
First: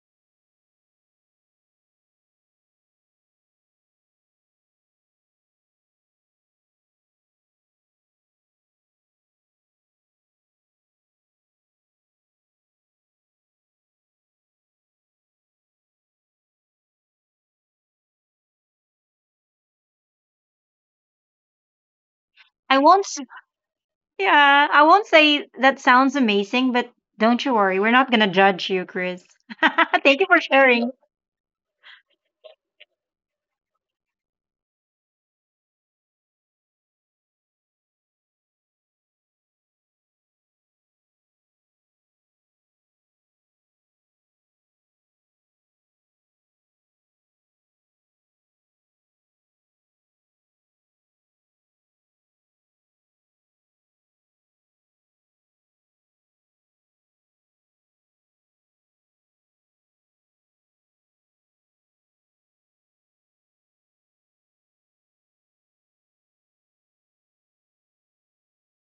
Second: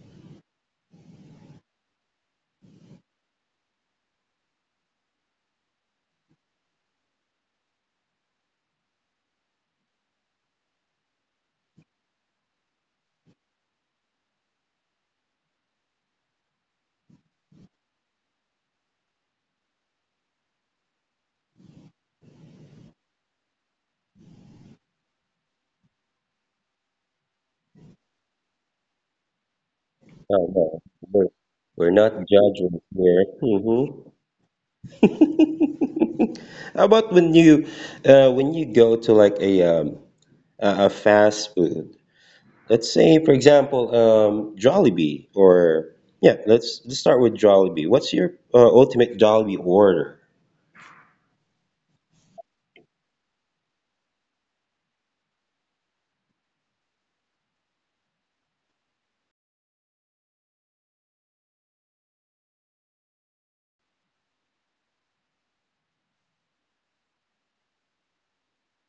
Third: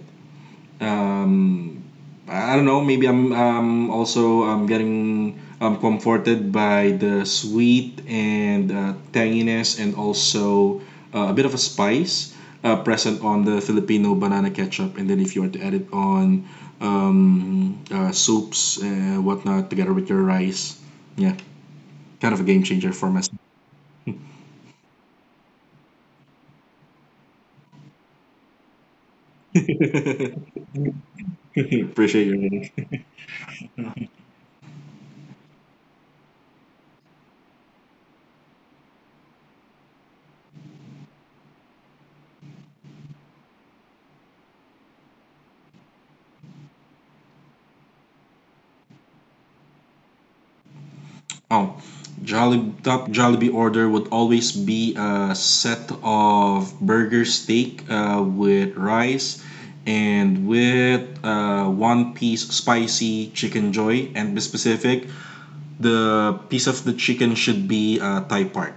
[SPEAKER 3] Um, I don't know. Maybe I'm also getting comforted by the sweet and tanginess and also a bit of a spice present on the Filipino banana ketchup. And then if you want to add it on soups and whatnot together with your rice, yeah, kind of a game
[SPEAKER 1] I
[SPEAKER 3] changer
[SPEAKER 1] won't.
[SPEAKER 3] for
[SPEAKER 1] S-
[SPEAKER 3] myself.
[SPEAKER 1] Yeah, I won't say that sounds amazing, but don't you worry. We're not gonna judge you, Chris. Thank you for
[SPEAKER 2] Oh,
[SPEAKER 1] sharing.
[SPEAKER 2] we're, we're not
[SPEAKER 3] Appreciate
[SPEAKER 2] judging
[SPEAKER 3] your.
[SPEAKER 2] here. How about when you go to like a fast food? Let's say, for example, Jollibee, or yeah, let's start with Jollibee. What's your ultimate Jollibee order?
[SPEAKER 3] Oh, top Jollibee order would always be a set of burger steak with rice and with one piece spicy chicken joy. And be specific, the piece of the chicken should be Thai part.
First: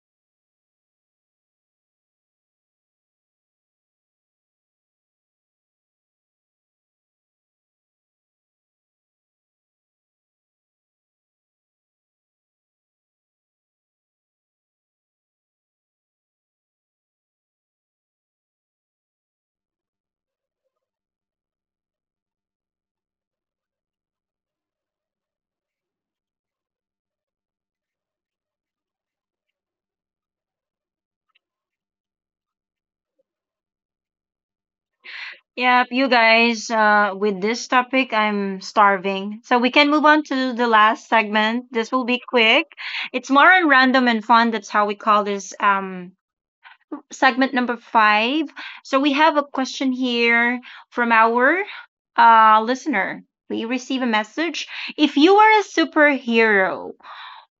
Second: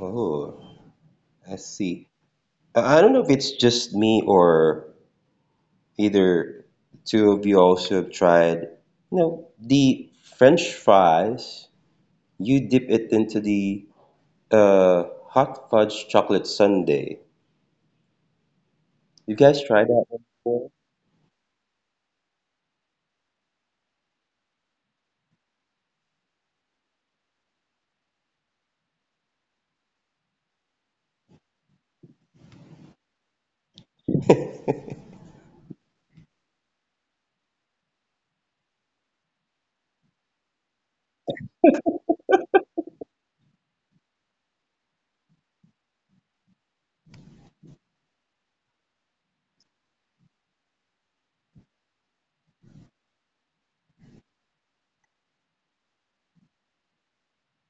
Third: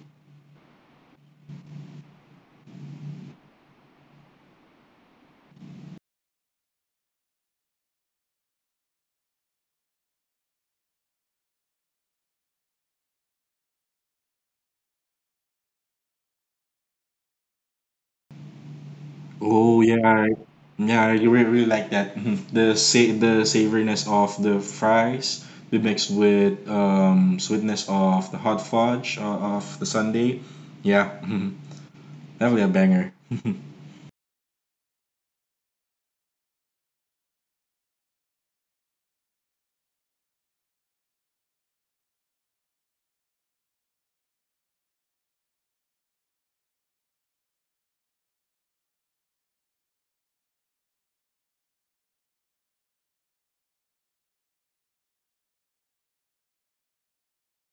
[SPEAKER 2] Oh, I see. I don't know if it's just me or either two of you also have tried. You know, the French fries, you dip it into the hot fudge chocolate sundae. You guys
[SPEAKER 3] Oh
[SPEAKER 2] tried that
[SPEAKER 3] yeah,
[SPEAKER 2] one before?
[SPEAKER 3] yeah, I really, really like that. Mhm. The the savoriness of the fries be mixed with sweetness of the hot fudge of the sundae. Yeah. That'll be a banger.
[SPEAKER 1] Yep, you guys, with this topic, I'm starving. So we can move on to the last segment. This will be quick. It's more on random and fun. That's how we call this segment number five. So we have a question here from our listener. We receive a message. If you were a superhero,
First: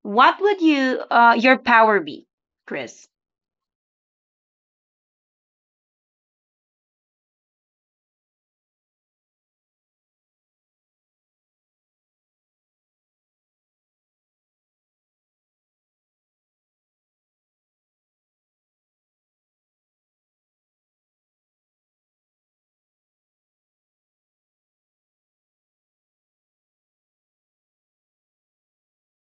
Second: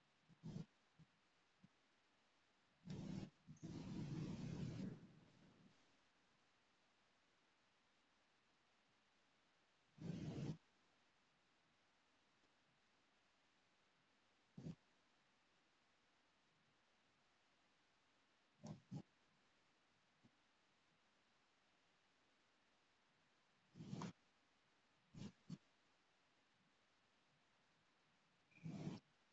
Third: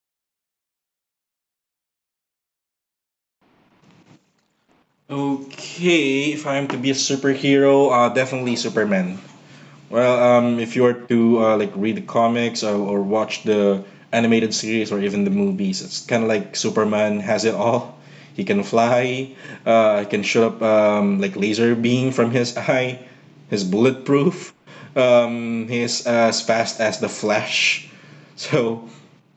[SPEAKER 1] what would your power be, Chris?
[SPEAKER 3] Okay, if I'm to be a superhero, definitely Superman. Well, if you were to like read the comics, or watch the animated series or even the movies, it's kind of like Superman has it all. He can fly. He can shoot up like laser beam from his eye. He's bulletproof. He's as fast as the Flash. So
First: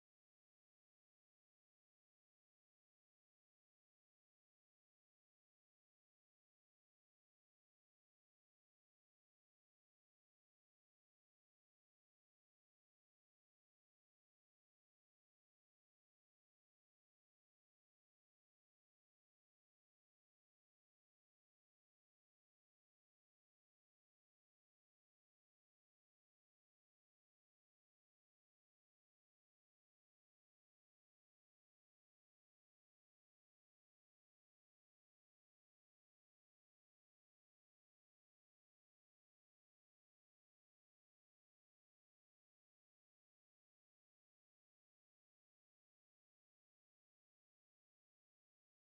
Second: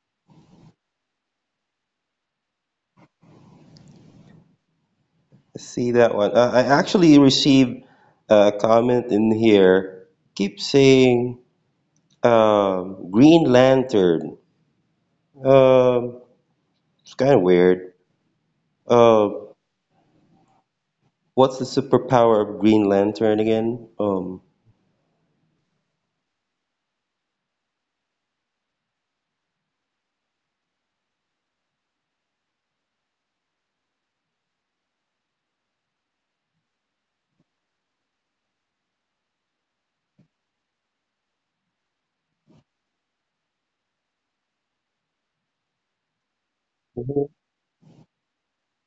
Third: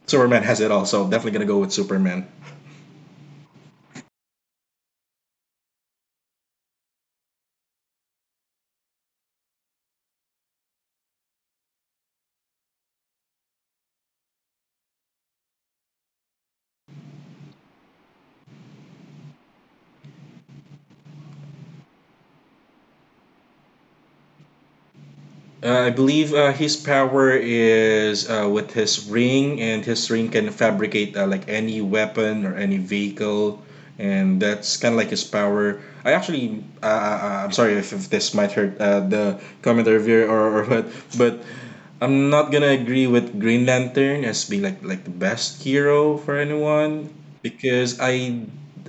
[SPEAKER 3] Superman has it all. So definitely gonna go with Superman.
[SPEAKER 2] See that one. I actually received a comment in here. Keep saying Green Lantern. Um, it's kind of weird. Uh, what's the superpower of Green Lantern again?
[SPEAKER 3] I believe his power is with his ring, and his ring can fabricate like any weapon or any vehicle, and that's kind of like his power. I actually, I'm sorry if this might hurt the commenter viewer, or what, but I'm not gonna agree with Green Lantern as being like the best hero for anyone because I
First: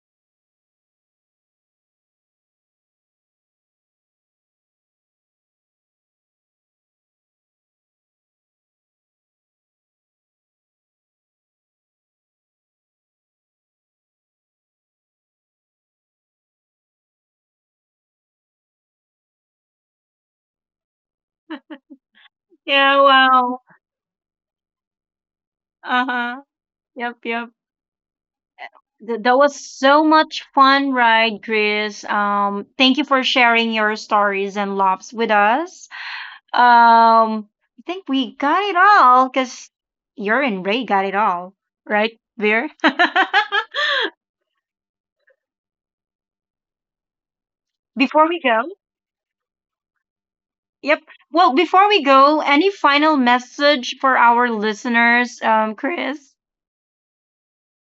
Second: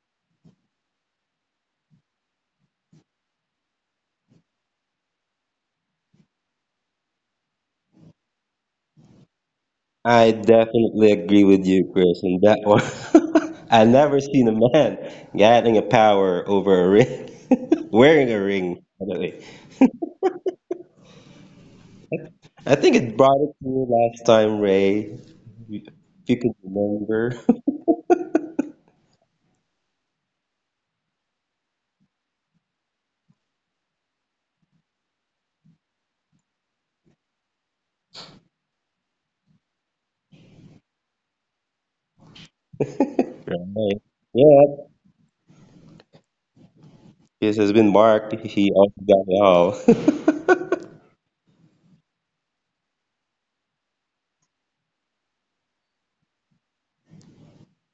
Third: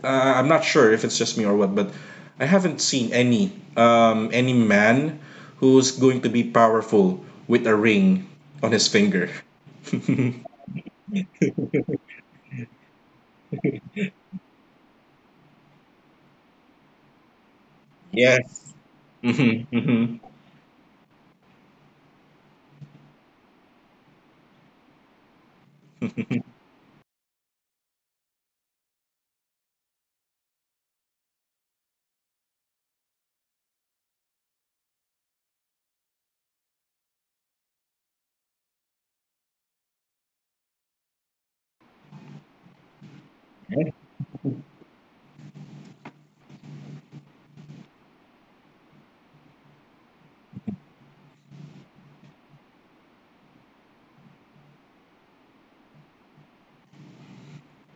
[SPEAKER 3] uh, I'm not sure if it's just me or what, but I haven't seen any man who's going to be powerful with a ring on his finger.
[SPEAKER 2] I definitely agree with you, Chris, on that one. I never seen a man getting a power over a ring, wearing a ring,
[SPEAKER 3] Yes.
[SPEAKER 2] by the way.
[SPEAKER 3] Hmm. Hmm.
[SPEAKER 2] I think
[SPEAKER 1] Yeah,
[SPEAKER 2] it brought it
[SPEAKER 1] wow.
[SPEAKER 2] to you last time, Ray. You
[SPEAKER 1] Uh
[SPEAKER 2] you
[SPEAKER 1] huh.
[SPEAKER 2] could
[SPEAKER 1] Yep,
[SPEAKER 2] remember.
[SPEAKER 1] yep. That was so much fun ride, Chris. Thank you for sharing your stories and loves with us. Um, I think we got it all because you're and Ray got it all, right, Veer?
[SPEAKER 2] Right. Yep. This has been
[SPEAKER 1] before
[SPEAKER 2] Mark.
[SPEAKER 1] we go,
[SPEAKER 2] He also got it all.
[SPEAKER 1] yep. Well, before we go, any final message for our listeners, Chris?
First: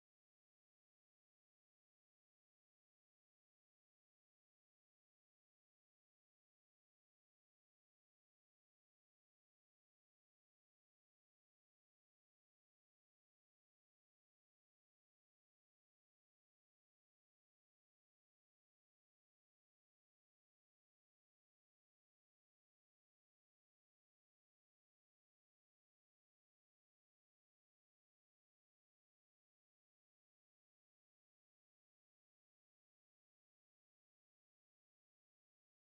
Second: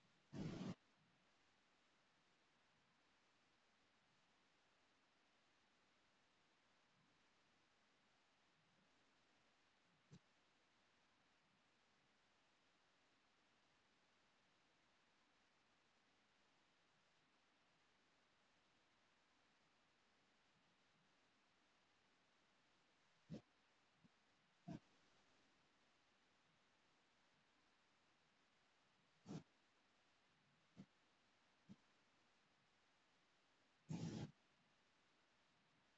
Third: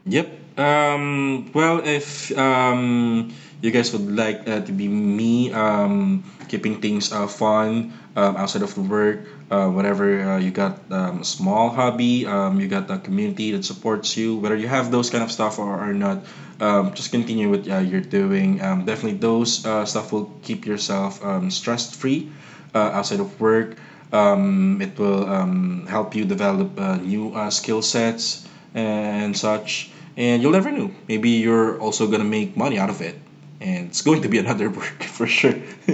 [SPEAKER 3] Yep. Well, if you guys would like to be me, keeping things fun outside of work, whatever you got, a small hobby, you got a community that supports you, whether you have those kind of stuff or not, just continue with you're doing. Definitely, those stuff will keep yourself stress free outside of work. It will help you develop new skill sets and such. And you'll never know. Maybe you're also gonna make money out of it, and it's going to be another work for sure.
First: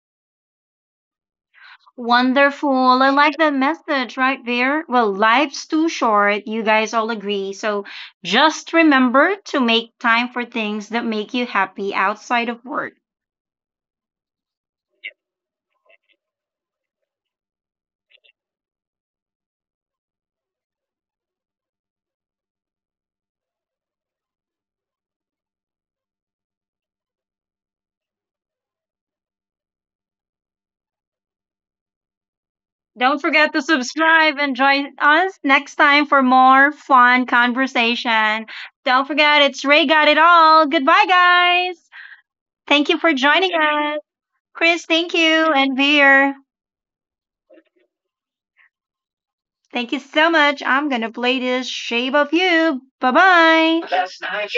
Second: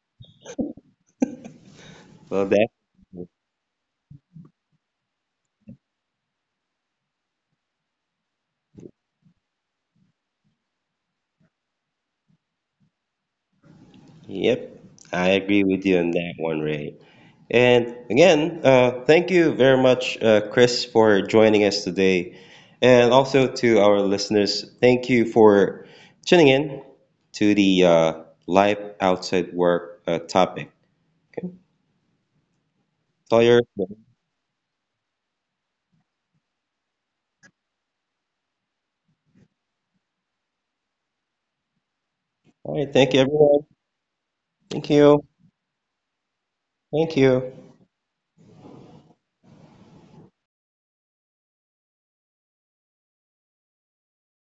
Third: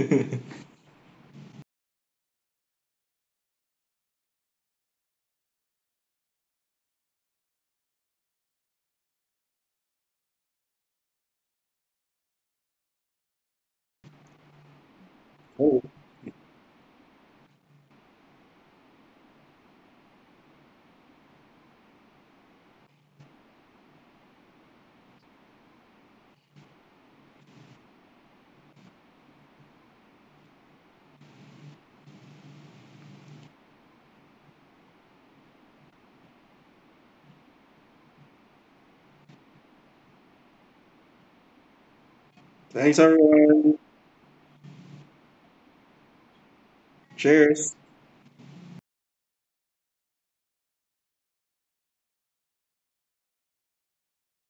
[SPEAKER 2] Well, that,
[SPEAKER 1] Wonderful. I like that message right there. Well, life's too short. You guys all agree. So just remember to make time for things that make you happy outside of work.
[SPEAKER 2] yep, I agree
[SPEAKER 3] Oh.
[SPEAKER 2] with you on that one, Ray. And again, thank you very much, Chris, for joining us today. And also to our listeners, thank you for tuning in to the Life Outside Work topic. Okay.
[SPEAKER 1] Don't
[SPEAKER 2] All,
[SPEAKER 1] forget to
[SPEAKER 2] your,
[SPEAKER 1] subscribe and join us next time for more fun conversation. Don't forget, it's Ray Got It All. Goodbye, guys.
[SPEAKER 2] all
[SPEAKER 1] Thank
[SPEAKER 2] right,
[SPEAKER 1] you
[SPEAKER 3] Thanks,
[SPEAKER 1] for
[SPEAKER 2] thank you,
[SPEAKER 1] joining
[SPEAKER 2] everyone.
[SPEAKER 3] everyone.
[SPEAKER 1] us. Chris,
[SPEAKER 2] Thank
[SPEAKER 1] thank
[SPEAKER 2] you.
[SPEAKER 1] you. And Veer.
[SPEAKER 2] Thank you.
[SPEAKER 3] Cheers.
[SPEAKER 1] Thank you so much. I'm gonna play this Shape of You. Bye bye.